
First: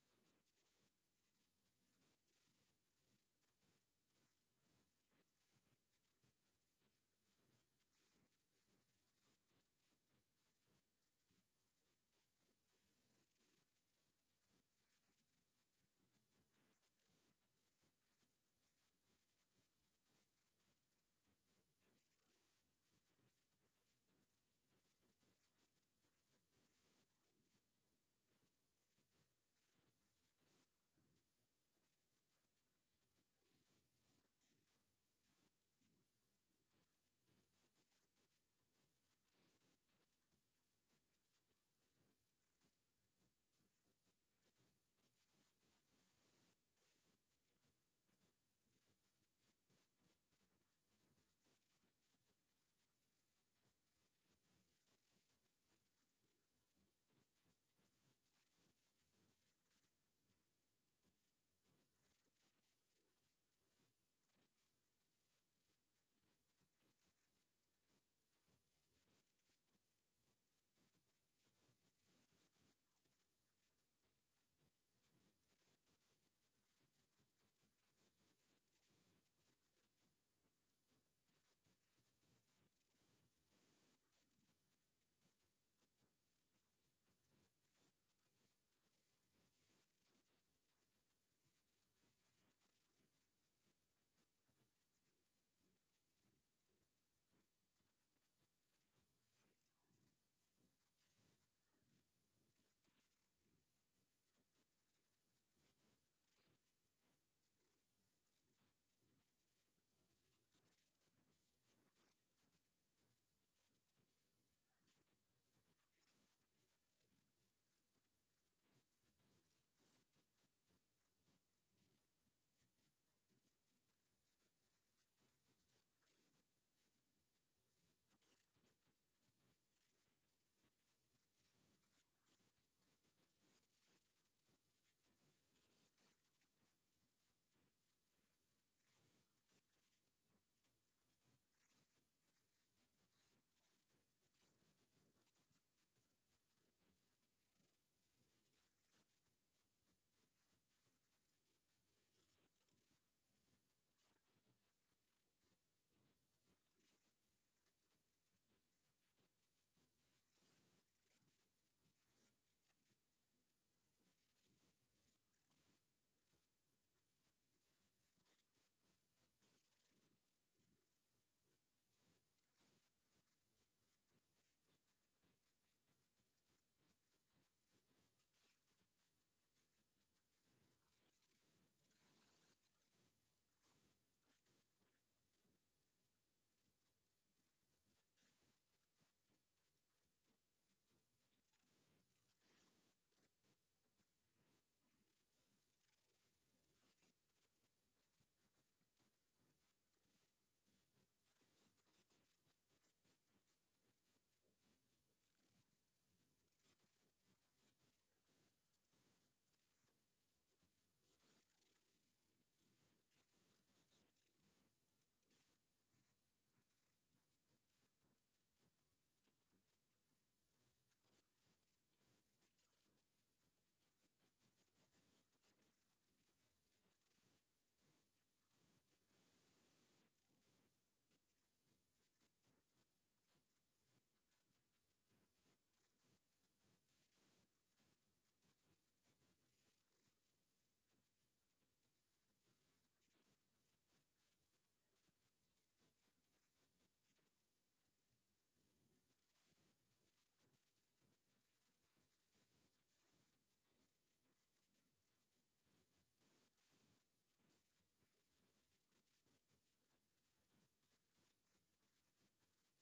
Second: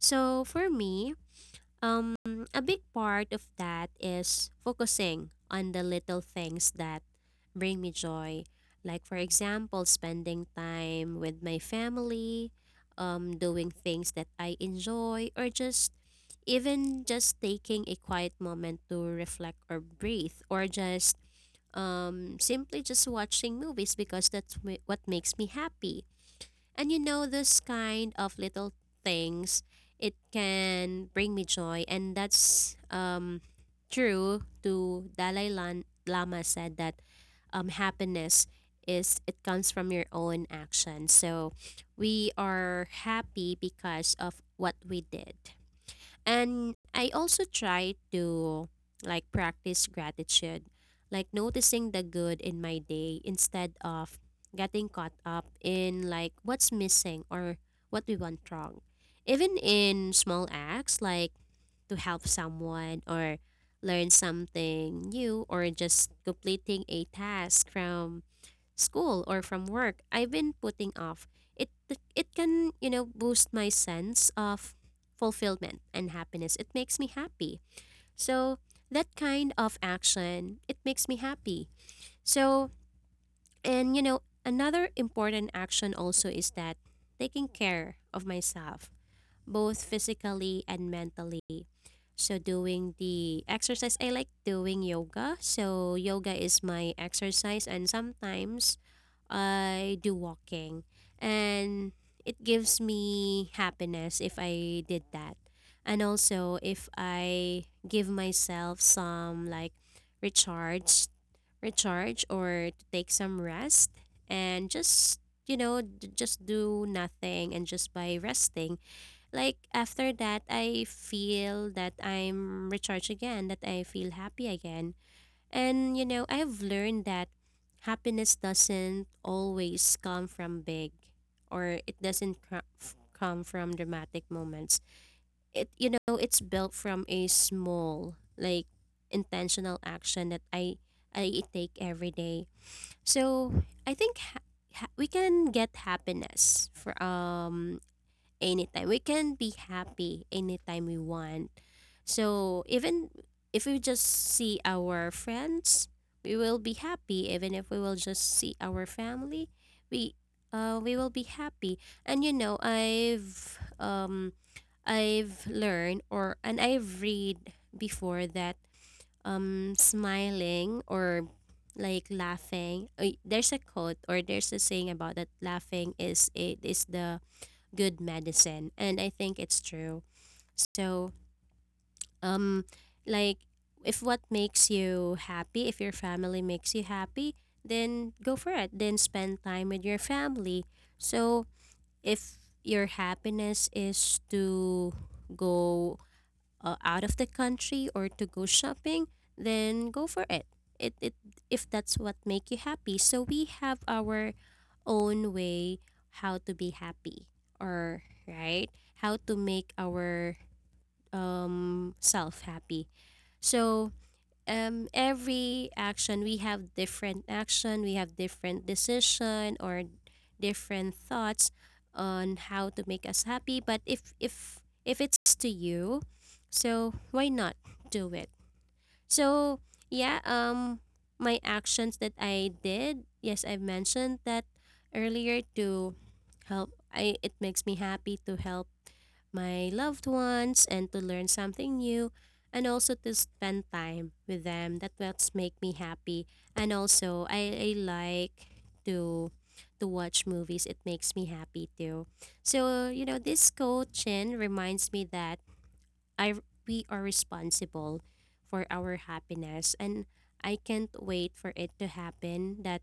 So for me, um, a big part of that is focusing on the little things that bring me joy. Like, for example, spending time with my family, doing things that I enjoy, or just even just taking a quiet moment to reflect or breathe, or just simply just watching movies because what makes me happy. And those kind of little things, it can bring me joy. And that's true to Dalai Lama said that happiness is, it comes from your own action. So we are happy because of what we did. And I also try to, like, practice gratitude, like noticing the good in my day instead of getting caught up in, like, what's missing or what we went wrong. Even in small acts, like to help someone, or learn something new, or just completing a task from school or from work I've been putting off. It it can, boost my sense of fulfillment and happiness. It makes me happy. So that kind of action, it makes me happy. So, and another important action also is that taking care of myself, both physically and mentally. So doing the exercise, I like doing yoga. So yoga is my exercise, and sometimes I do walking, and it gives me happiness if I did that. And also if I give myself some, like, recharge recharge, or to take some rest, and just just do nothing, and just by resting, like, after that I feel that I'm recharged again, that I feel happy again. And I've learned that happiness doesn't always come from big, or it doesn't cr- f- come from dramatic moments. It, it's built from a small, like, intentional action that I take every day. So, I think, we can get happiness from anytime. We can be happy anytime we want. So even if we just see our friends, we will be happy. Even if we will just see our family, we we will be happy. And I've learned, or and I've read before that smiling, or like laughing, there's a quote or there's a saying about that, laughing is, it is the good medicine. And I think it's true. So, um, like, if what makes you happy, if your family makes you happy, then go for it. Then spend time with your family. So, if your happiness is to go out of the country, or to go shopping, then go for it. It, if that's what make you happy. So we have our own way how to be happy, or right, how to make our self happy. So, every action, we have different action, we have different decision, or different thoughts on how to make us happy. But if it's to you, so why not do it. So, yeah, my actions that I did, yes, I've mentioned that earlier, to help. I it makes me happy to help my loved ones, and to learn something new, and also to spend time with them, that what's make me happy. And also I like to to watch movies, it makes me happy too. So you know, this coaching reminds me that, I we are responsible for our happiness, and I can't wait for it to happen, that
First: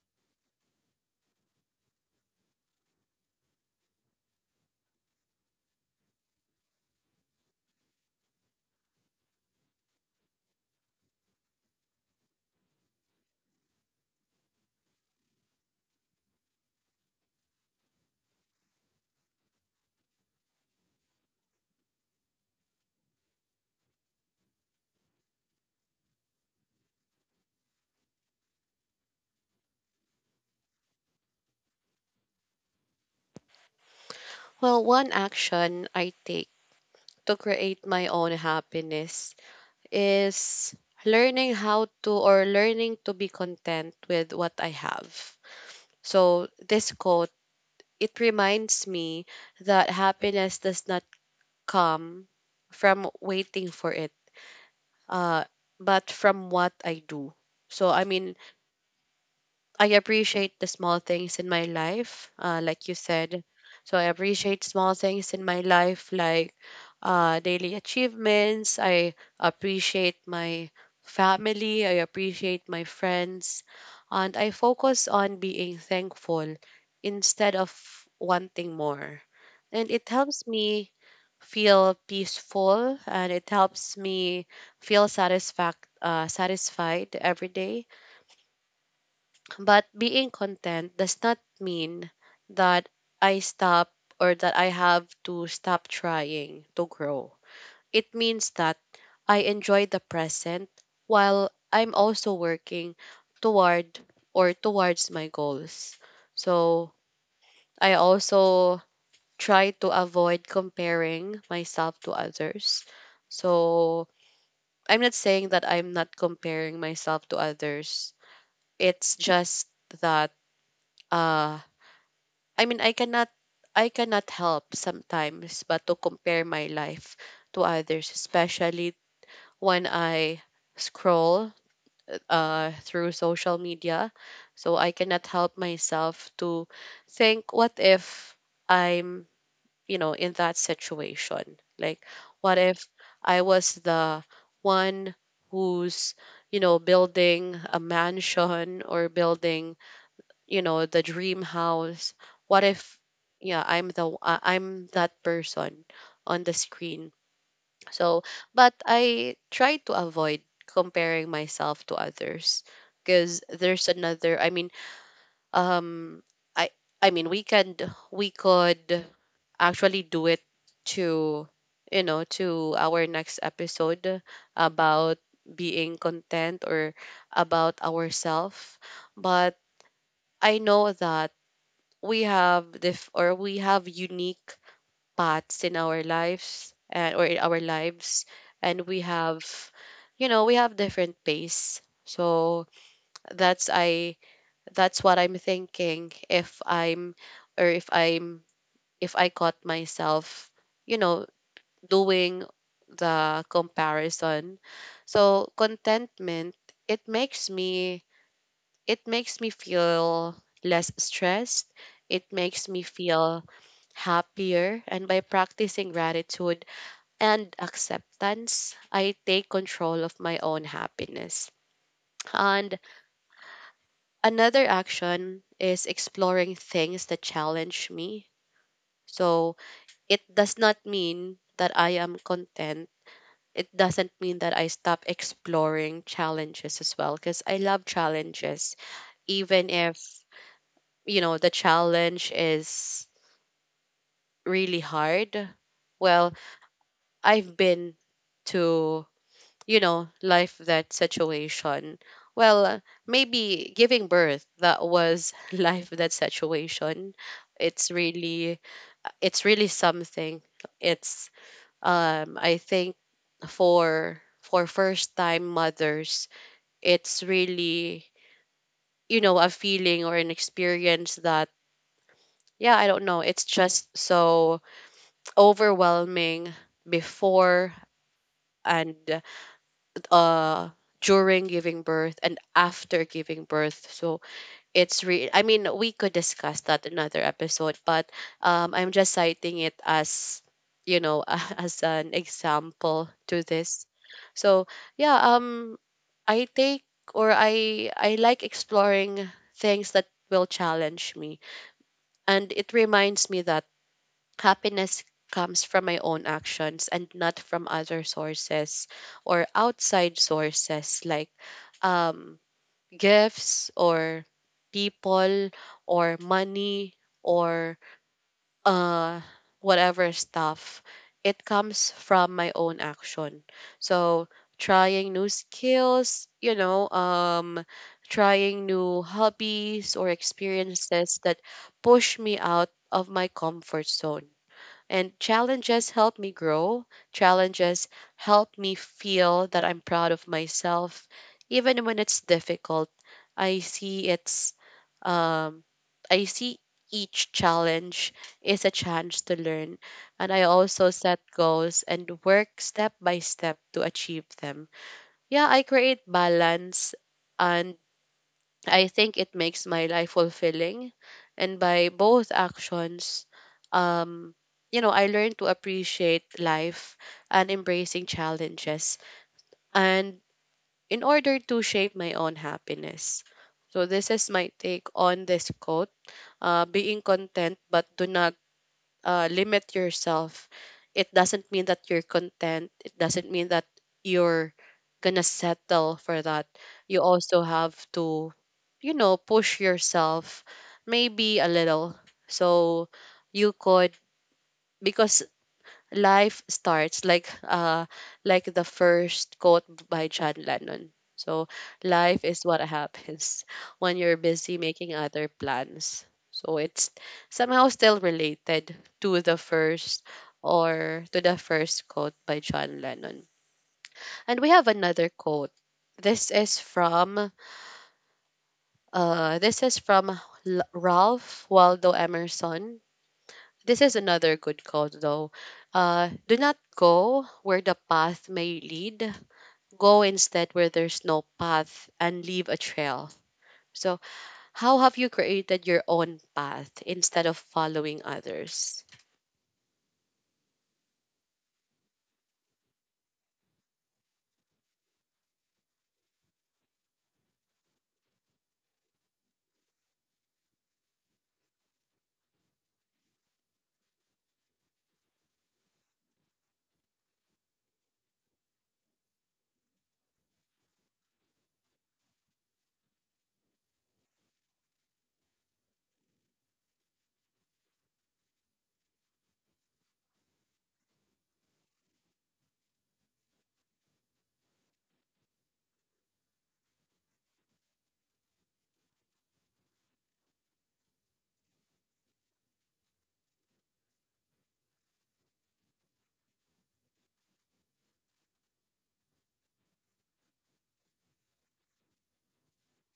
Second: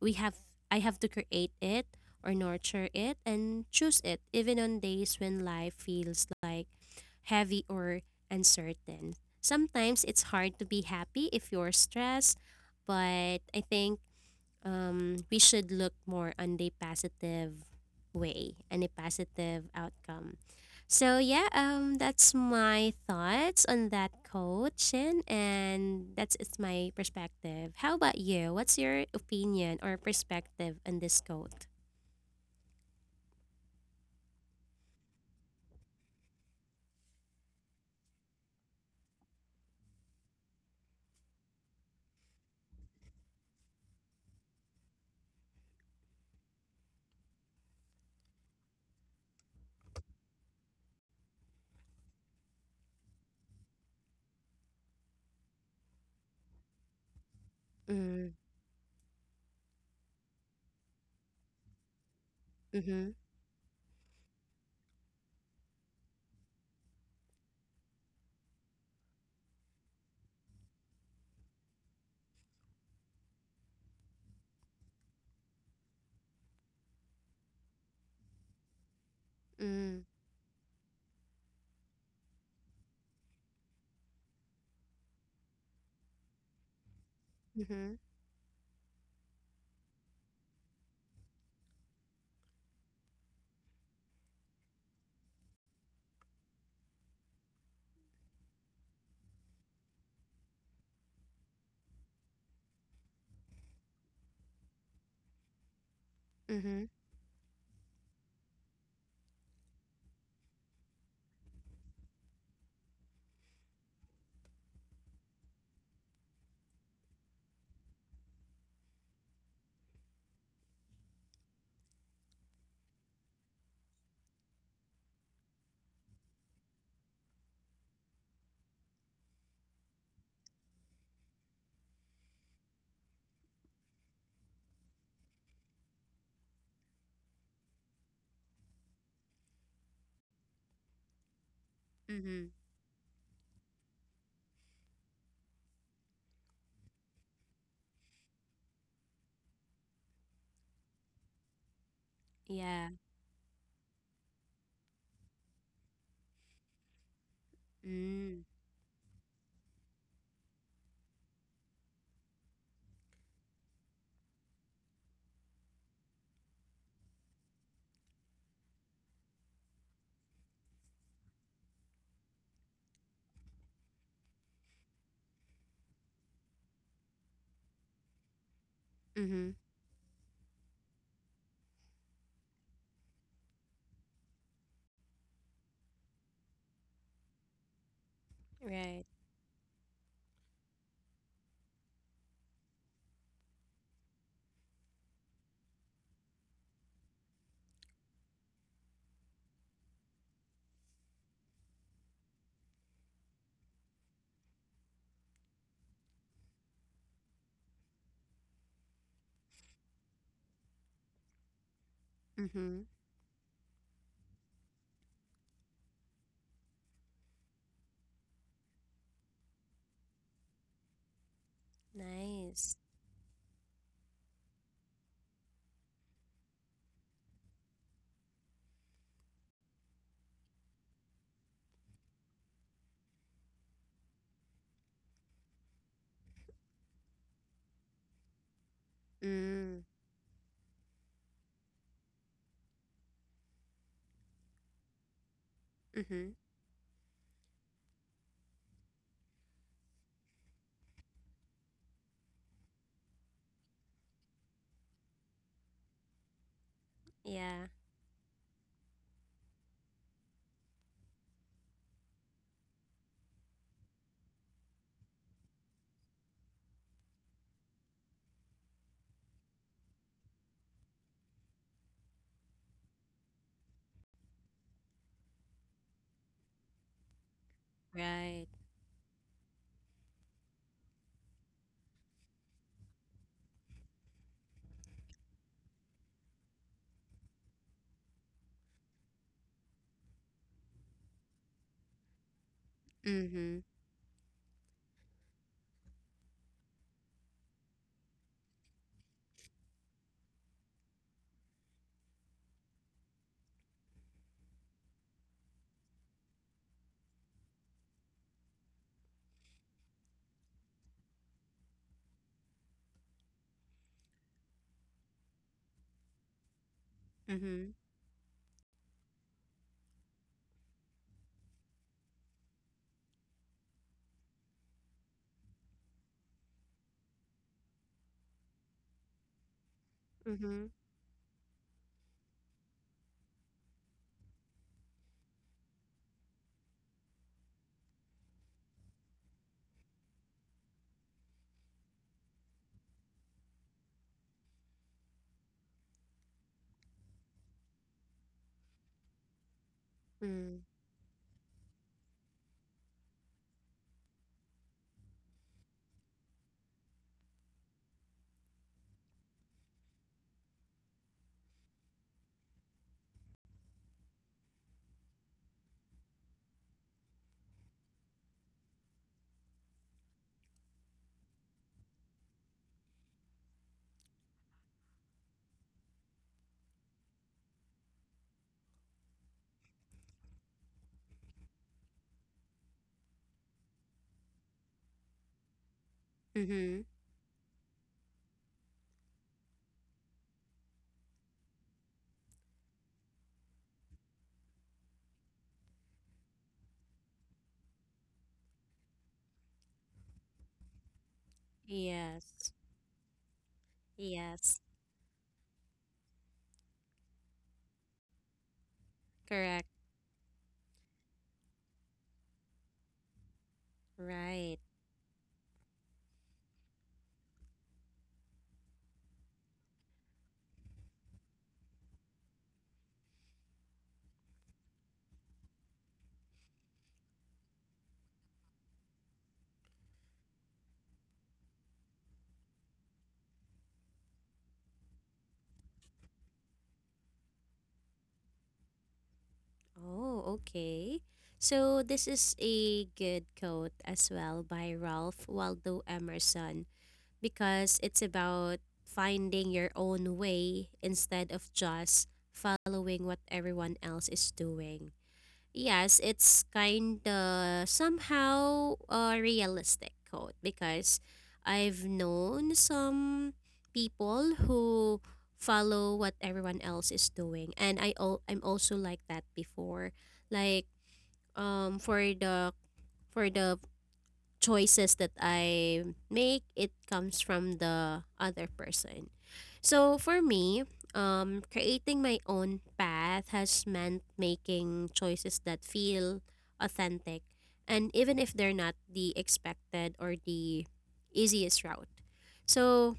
we have I have to create it, or nurture it, and choose it, even on days when life feels like heavy or uncertain. Sometimes it's hard to be happy if you're stressed, but I think, we should look more on the positive way and the positive outcome. So yeah, that's my thoughts on that coaching, and that's it's my perspective. How about you? What's your opinion or perspective on this quote?
Well, one action I take to create my own happiness is learning to be content with what I have. So, this quote, it reminds me that happiness does not come from waiting for it, uh, but from what I do. So, I
Mm.
mean, I appreciate the small things in my life, like you
Mm-hmm.
said. So, I appreciate small things in my life, like daily achievements. I appreciate my family. I appreciate my friends. And I focus on being thankful instead of wanting more, and
Mm.
it helps me feel peaceful, and it helps me feel satisfact satisfied every day.
Mm-hmm.
But being content does not mean that I stop, or that I have to stop trying to grow. It means that I enjoy the present while I'm also working toward towards my goals.
Mm-hmm.
So I also try to avoid comparing myself to others. So I'm not saying that I'm not comparing myself to others. It's just that uh I mean, I cannot help sometimes but to compare my life to others, especially when I scroll through social media. So I cannot help myself to think, what if I'm, you know, in that situation? Like,
Mm-hmm.
what if I was the one who's, you know, building a mansion or building, you know, the dream house? What
Yeah.
if, yeah, I'm that person on the screen. So,
Mm.
but I try to avoid comparing myself to others because there's another. I mean, um i I mean, we could actually do it to, you know, to our next episode about being content or about ourselves.
Mm-hmm.
But I know that we have unique paths in our lives, and we
Right.
have, you know, we have different pace. So that's i that's what I'm thinking if I'm, if I caught myself, you know, doing the comparison. So contentment, it makes me it makes me feel less stressed. It makes me
Mm-hmm.
feel happier. And by practicing gratitude and acceptance, I take control of my own happiness. And
Nice.
another action is exploring things that challenge me. So it does not mean that I am content. It doesn't mean that I stop exploring challenges as well, because I love challenges. Even
Mm.
if, you know, the challenge is really hard, well,
Mm-hmm.
I've been to, you know, life that situation. Well, maybe giving birth, that was <laughs> life that situation.
Yeah.
It's really, it's really something. It's I think for first time mothers, it's really, you know, a feeling or an experience that, yeah, I don't know, it's just so overwhelming before
Right.
and uh during giving birth and after giving birth. So I mean, we could discuss that another episode, but I'm just citing it as, you know, <laughs> as an example to
Mm-hmm.
this. So yeah, I take or I like exploring things that will challenge me. And it reminds me that happiness comes from my own actions and not from other sources or outside sources like, um, gifts or people or money
Mm-hmm.
or uh, whatever stuff. It comes from my own action. So trying new skills, you know, trying new hobbies or
Mm-hmm.
experiences that push me out of my comfort zone and challenges help me grow. Challenges help me feel that I'm proud of myself. Even when it's difficult, I see it's, um, I see each challenge is a chance to learn. And I
Mm.
also set goals and work step by step to achieve them. Yeah, I create balance, and I think it makes my life fulfilling. And by both actions, um, you know, I learned to appreciate life and embracing challenges and in order to shape my own happiness. So this is my take on this quote. Being content but do not limit yourself. It doesn't mean that you're content, it doesn't mean that you're gonna settle for that.
Mm-hmm.
You also have to, you know, push yourself maybe a little. So you could, because life starts like the first quote by John Lennon. So life is
Yes.
what happens <laughs> when you're busy
Yes.
making other plans. So it's somehow still related to the
Correct.
first quote by John Lennon. And we
Right.
have another quote. This is from Uh, this is from Ralph Waldo Emerson. This is another good quote, though. Do not go where the path may lead. Go instead where there's no path and leave a trail. So, how have you created your own path instead of following others?
Oh, okay. So this is a good quote as well by Ralph Waldo Emerson because it's about finding your own way instead of just following what everyone else is doing. Yes, it's kind of somehow a realistic quote because I've known some people who follow what everyone else is doing and I'm also like that before. Like um for the for the choices that I make, it comes from the other person. So for me, creating my own path has meant making choices that feel authentic, and even if they're not the expected or the easiest route. So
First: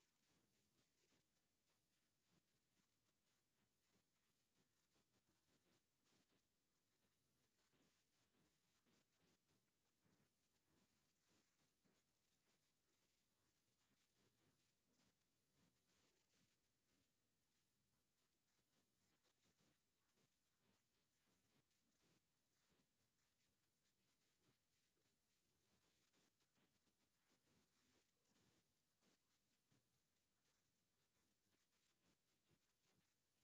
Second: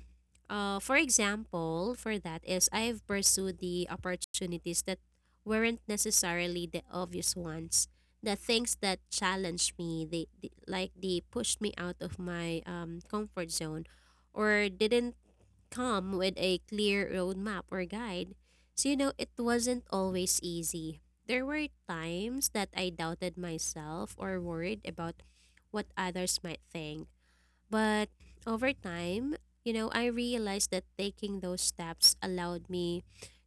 for example, for that is I've pursued the opportunities that weren't necessarily the obvious ones, the things that challenged me, they they pushed me out of my comfort zone, or didn't come with a clear roadmap or guide. So you know, it wasn't always easy. There were times that I doubted myself or worried about what others might think, but over time, you know, I realized that taking those steps allowed me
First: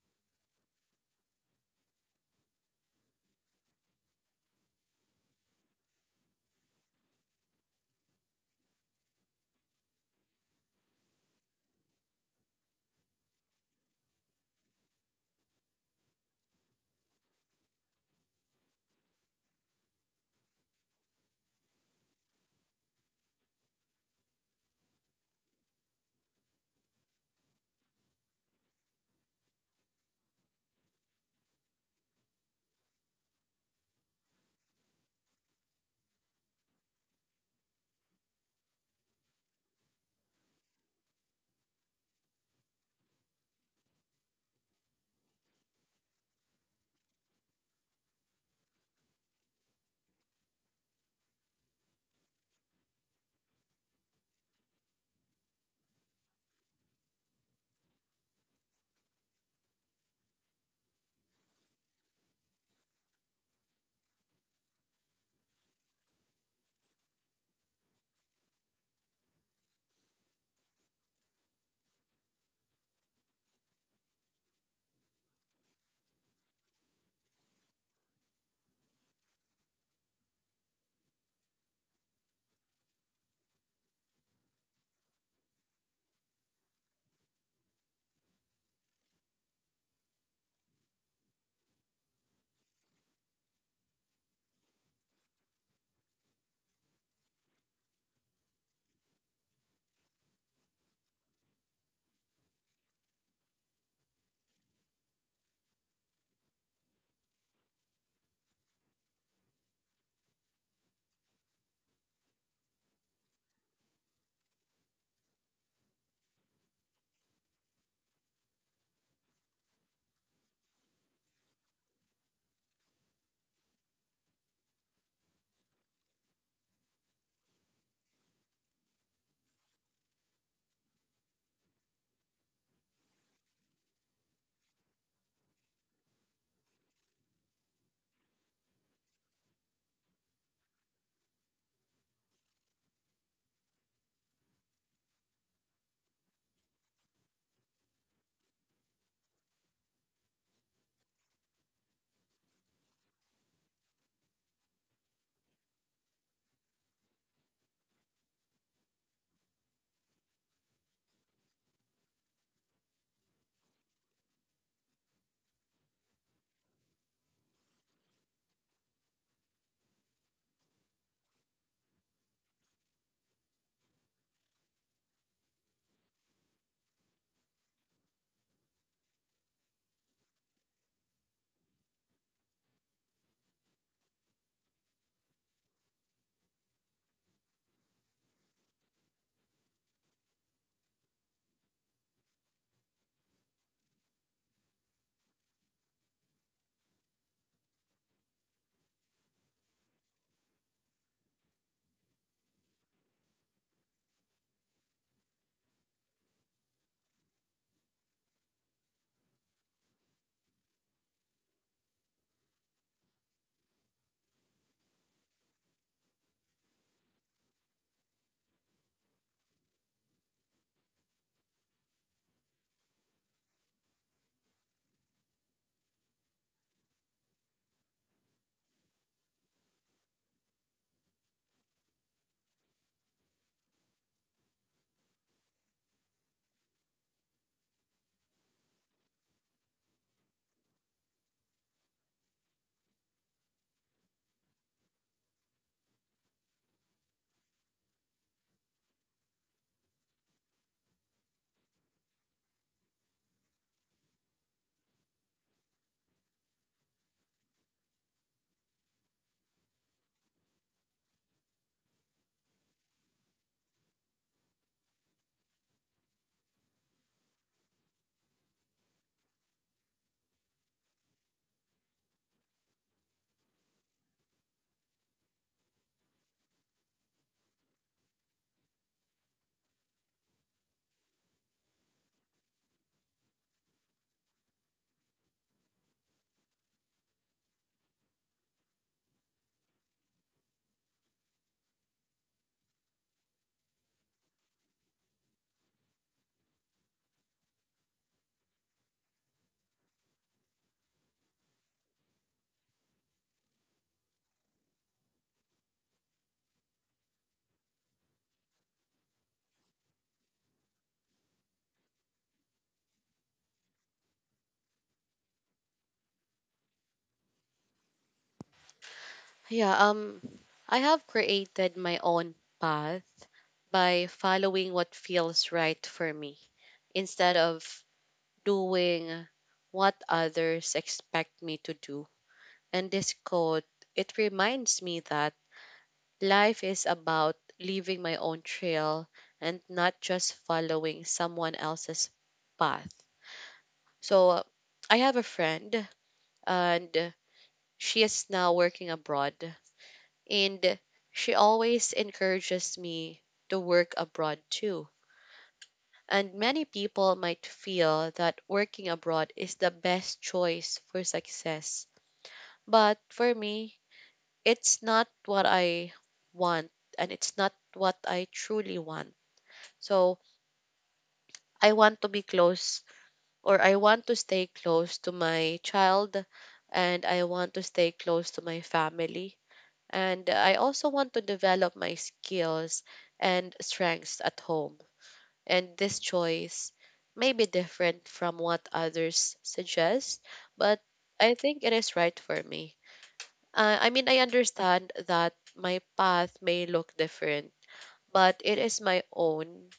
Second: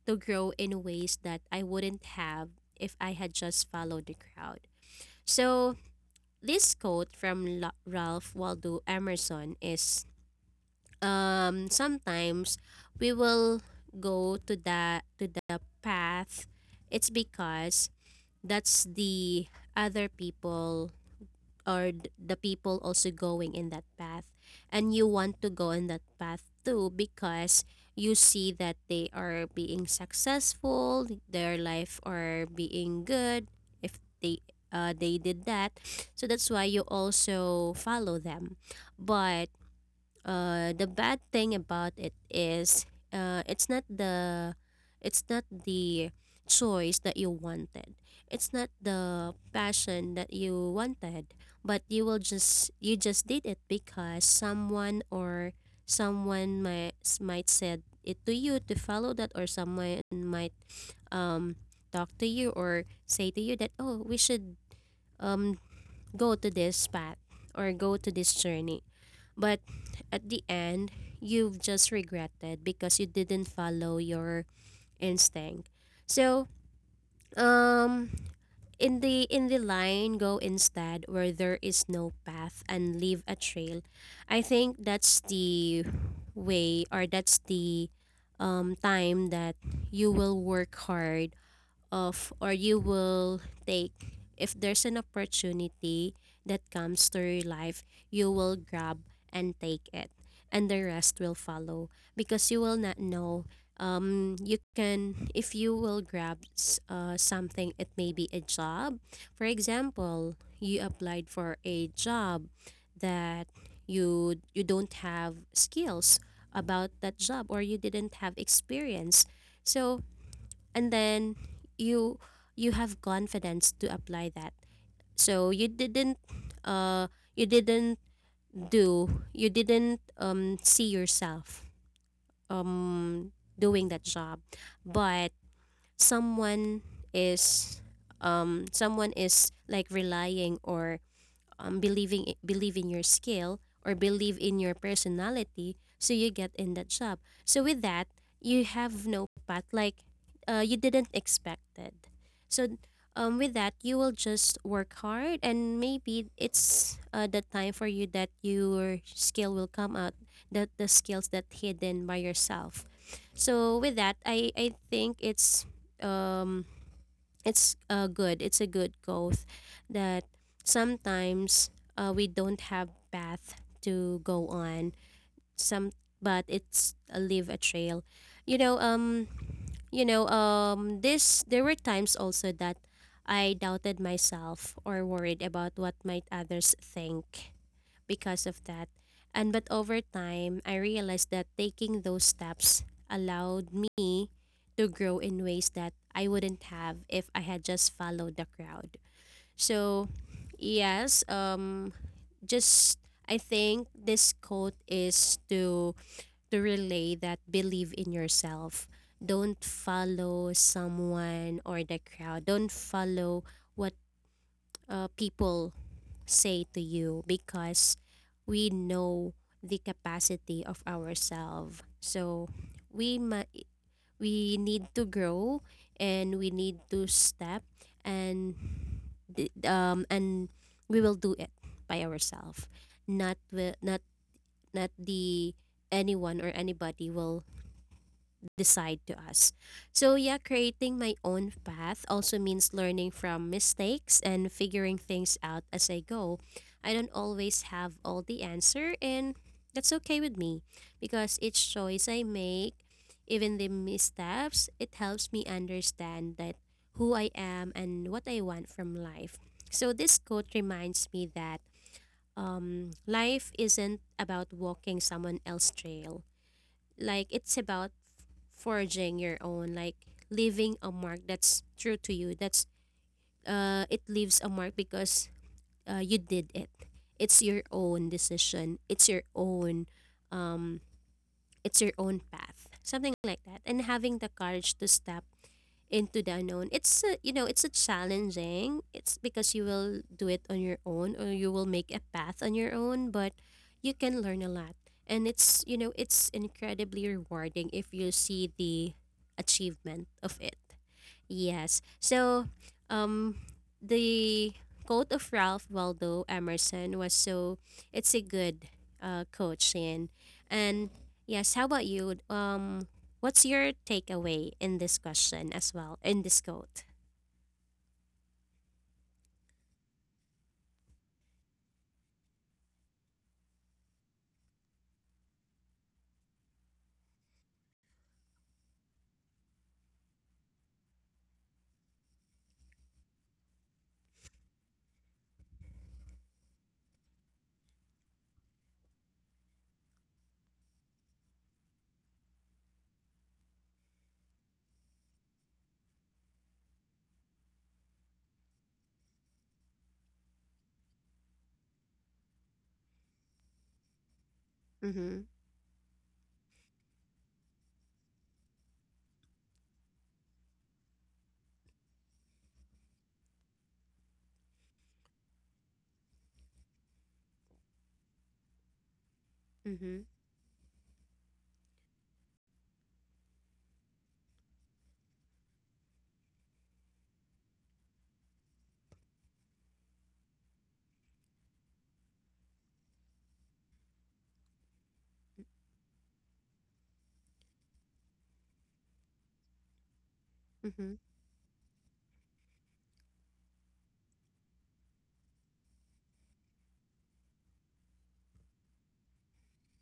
to grow in ways that I wouldn't have if I had just followed the crowd. So, this quote from Ralph Waldo Emerson is sometimes we will go to the path. It's because that's the other people, or the people also going in that path, and you want to go in that path too because you see that they are being successful, their life are being good. If they they did that, so that's why you also follow them. But the bad thing about it is uh, it's not the it's not the choice that you wanted. It's not the passion that you wanted, but you just did it because someone, or someone might said it to you to follow that, or someone might um talk to you or say to you that, oh, we should um go to this path or go to this journey. But at the end, you've just regretted because you didn't follow your instinct. So, um in the line, go instead where there is no path and leave a trail. I think that's the way, or that's the time that you will work hard of, or you will take, if there's an opportunity that comes to your life, you will grab and take it, and the rest will follow. Because you will not know, you can, if you will grab something. It may be a job. For example, you applied for a job that you don't have skills about that job, or you didn't have experience. So and then you you have confidence to apply that. So uh you didn't do you didn't see yourself um doing that job. But someone is someone is like relying, or believing believe in your skill, or believe in your personality, so you get in that job. So with that, you have no path, like you didn't expect it. So with that, you will just work hard, and maybe it's the time for you that your skill will come out, that the skills that hidden by yourself. So with that, I think it's um good. It's a good growth that sometimes we don't have path to go on. Some, but it's a leave a trail. You know, um, you know, this, there were times also that I doubted myself or worried about what might others think because of that. And but over time, I realized that taking those steps allowed me to grow in ways that I wouldn't have if I had just followed the crowd. So, yes, just I think this quote is to relay that believe in yourself. Don't follow someone or the crowd. Don't follow what people say to you, because we know the capacity of ourselves. So we ma- we need to grow, and we need to step and and we will do it by ourselves. Not wi- not not the anyone or anybody will decide to us. So, yeah, creating my own path also means learning from mistakes and figuring things out as I go. I don't always have all the answer, and that's okay with me, because each choice I make, even the missteps, it helps me understand that who I am and what I want from life. So, this quote reminds me that life isn't about walking someone else's trail. Like it's about forging your own, like leaving a mark that's true to you. That's it leaves a mark because you did it. It's your own decision. Um, it's your own path. Something like that. And having the courage to stop into the unknown. It's a, you know, it's a challenging. It's because you will do it on your own, or you will make a path on your own, but you can learn a lot. And it's, you know, it's incredibly rewarding if you see the achievement of it. Yes. So, um, the quote of Ralph Waldo Emerson was, so it's a good coach. And yes. How about you? What's your takeaway in this question as well in this quote?
Yeah, I have created my own path by following what feels right for me instead of doing what others expect me to do. And this quote, it reminds me that life is about leaving my own trail and not just following someone else's path. So I have a friend, and she is now working abroad, and she always encourages me to work abroad too.
Mm-hmm.
And many people might feel that working abroad is the best choice for success. But for me, it's not what I want, and it's not what I truly want.
Mm-hmm.
So I want to be close, or I want to stay close to my child, and I want to stay close to my family. And I also want to develop my skills and strengths at home. And this choice may be different from what others suggest, but
Mm-hmm.
I think it is right for me. I mean, I understand that my path may look different, but it is my own.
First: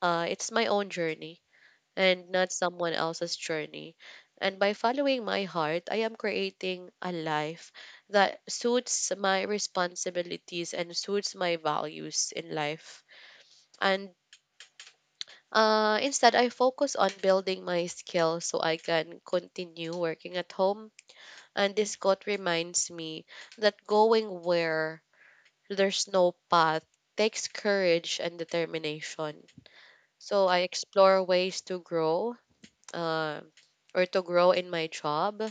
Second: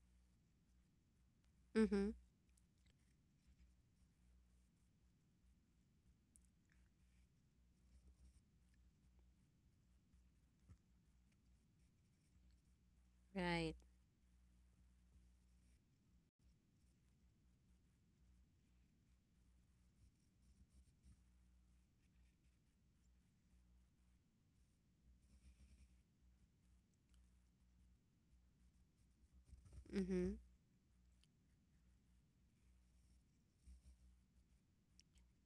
It's my own journey
Mm-hmm.
and not someone else's journey. And by following my heart, I am creating a life that suits my responsibilities and suits my values in life.
Right.
And instead, I focus on building my skills so I can continue working at home. And this quote reminds me that going where there's no path takes courage and determination.
Mm-hmm.
So I explore ways to grow uh, or to grow in my job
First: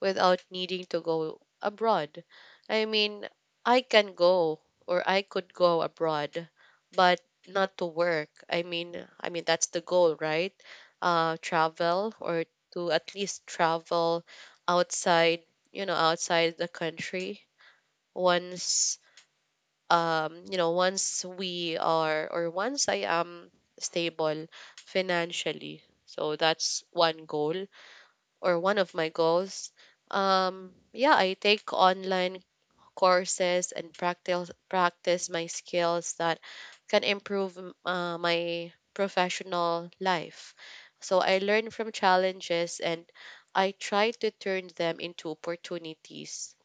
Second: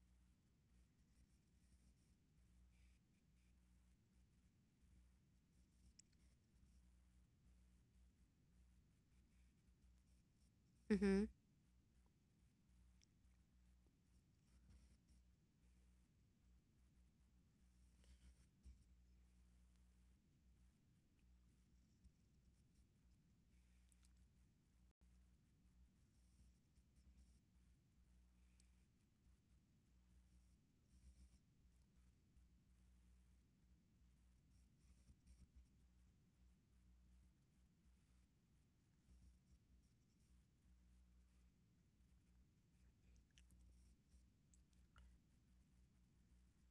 without needing to go abroad. I mean, I can go or I could go abroad, but not to work. I mean that's the goal, right?
Mm-hmm.
Travel or to at least travel outside, outside the country once once we are or once I am stable financially, so that's one goal or one of my goals. Yeah, I take online courses and practice my skills that can improve my professional life. So I learn from challenges and I try to turn them into opportunities,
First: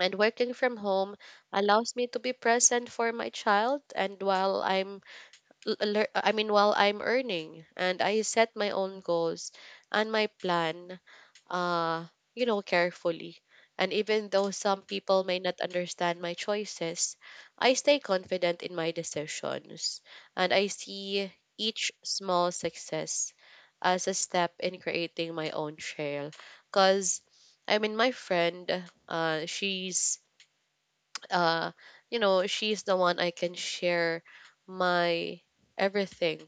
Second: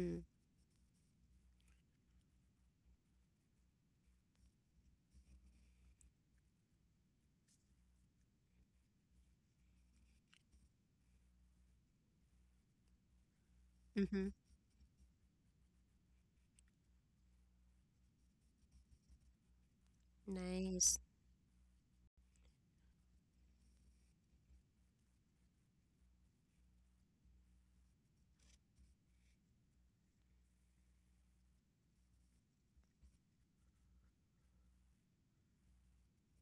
and working from home allows me to be present for my child, and while I'm while I'm earning, and I set my own goals and my plan uh carefully. And even
Mm-hmm.
though some people may not understand my choices, I stay confident in my decisions, and I
Nice.
see each small success as a step in creating my own trail. Cuz I mean my friend, she's, uh you know, she's the one I can share my everything,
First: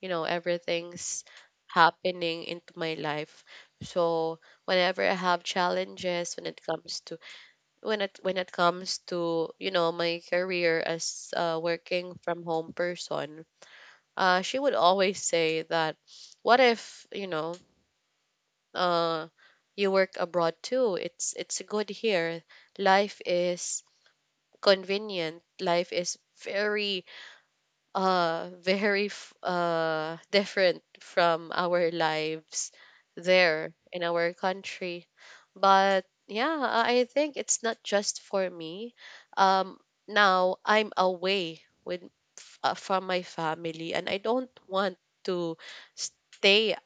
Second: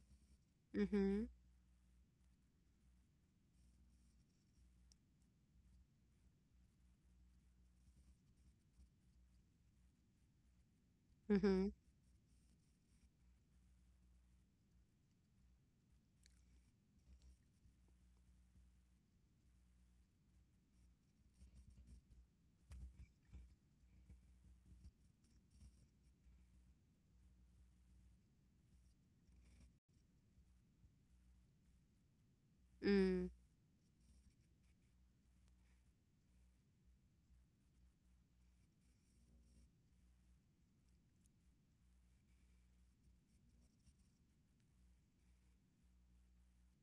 everything's
Mm-hmm.
happening into my life. So whenever I have challenges when it comes to, when it comes to, you know, my career as a
Mm-hmm.
working from home person, she would always say that, what if, you know, uh you work abroad too, it's good here, life is convenient, life is very, different from our lives
Mm.
there in our country. But yeah, I think it's not just for me. um Now I'm away with, from my family, and I don't want to stay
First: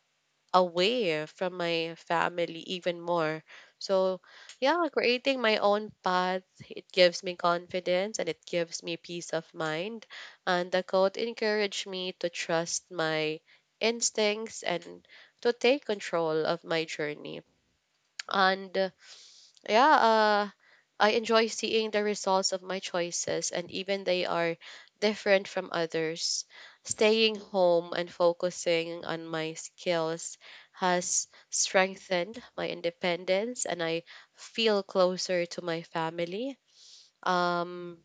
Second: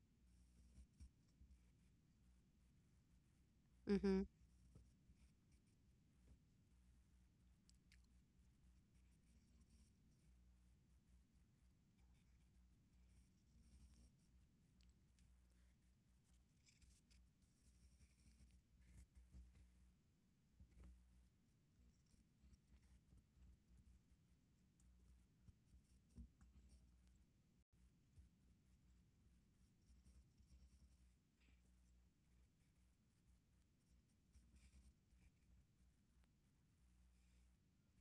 away from my family even more. So,
Mm-hmm.
yeah, creating my own path, it gives me confidence and it gives me peace of mind. And the quote encouraged me to trust my instincts and to take control of my journey. And uh, yeah, uh, I enjoy seeing the results of my choices, and even they are different from others. Staying home and focusing on my skills has strengthened my independence, and I feel closer to my family. Um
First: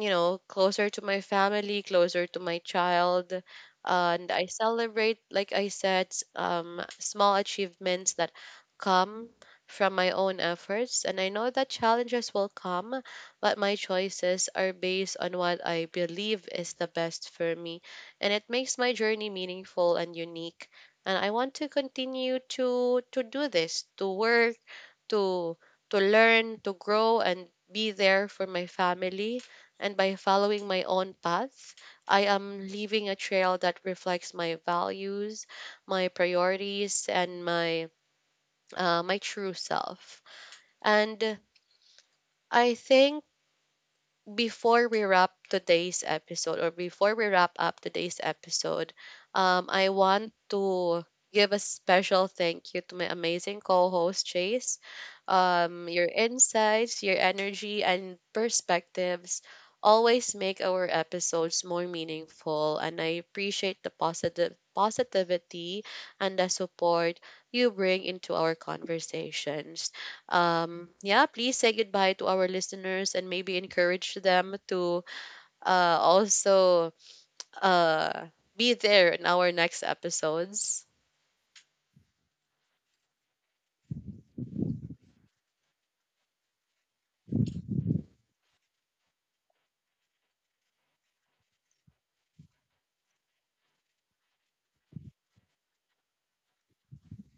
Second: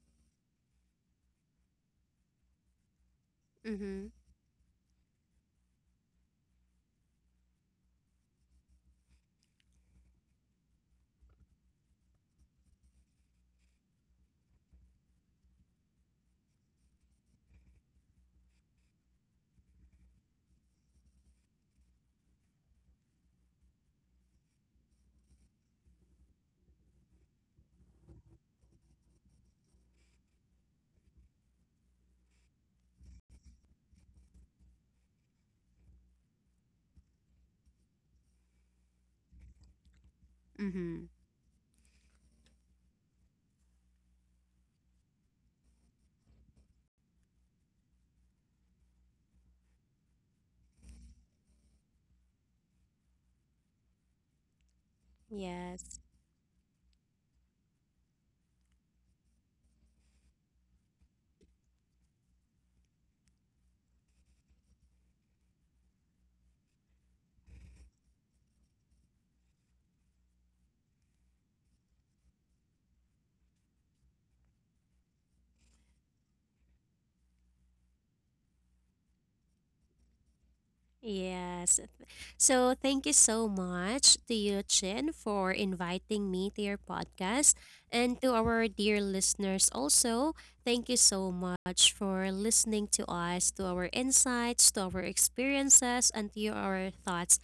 you know, closer to my family, closer to my child.
Mm-hmm.
And I celebrate, like I said, small achievements that come from my own efforts. And I know that challenges will come, but my choices are based on what I believe is the best for me, and it makes my journey meaningful and unique. And I want to continue to do this, to work to to learn, to grow, and be there for my family. And by following my own path, I am leaving a trail that reflects my values, my priorities, and my my true self.
Mm-hmm.
And I think before we wrap up today's episode, I want to give a special thank you to my amazing co-host Chase.
Yes.
Your insights, your energy, and perspectives always make our episodes more meaningful, and I appreciate the positive positivity and the support you bring into our conversations. Yeah, please say goodbye to our listeners and maybe encourage them to also uh, be there in our next episodes.
Yes. So, thank you so much to you, Chin, for inviting me to your podcast. And to our dear listeners, also, thank you so much for listening to us, to our insights, to our experiences, and to your- our thoughts,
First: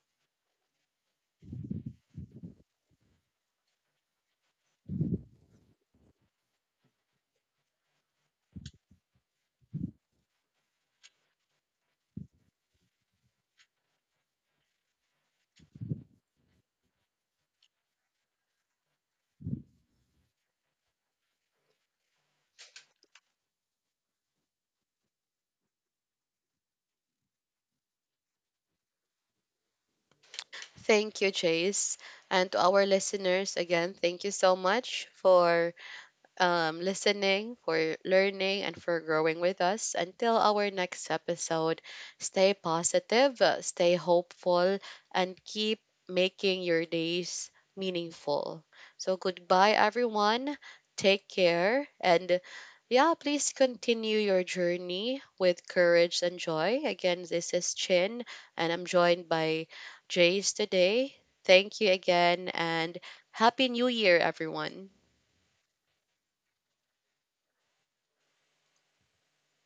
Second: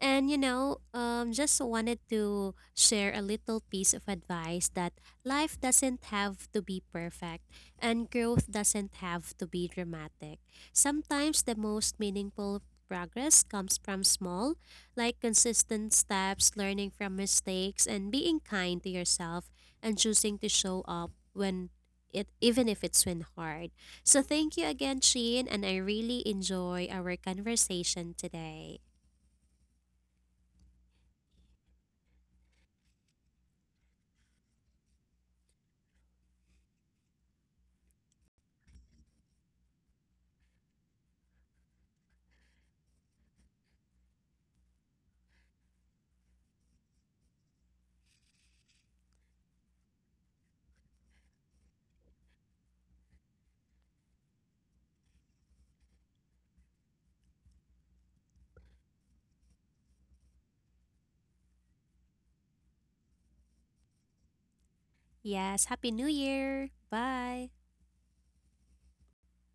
and you know, just wanted to share a little piece of advice that life doesn't have to be perfect, and growth doesn't have to be dramatic. Sometimes the most meaningful progress comes from small, like consistent steps, learning from mistakes, and being kind to yourself, and choosing to show up when it, even if it's when hard. So thank you again, Sheen, and I really enjoy our conversation today.
Thank you, Chase. And to our listeners, again, thank you so much for listening, for learning, and for growing with us. Until our next episode, stay positive, stay hopeful, and keep making your days meaningful. So, goodbye, everyone. Take care. And yeah, please continue your journey with courage and joy. Again, this is Chin, and I'm joined by Jace today. Thank you again, and Happy New Year, everyone.
Yes, Happy New Year. Bye.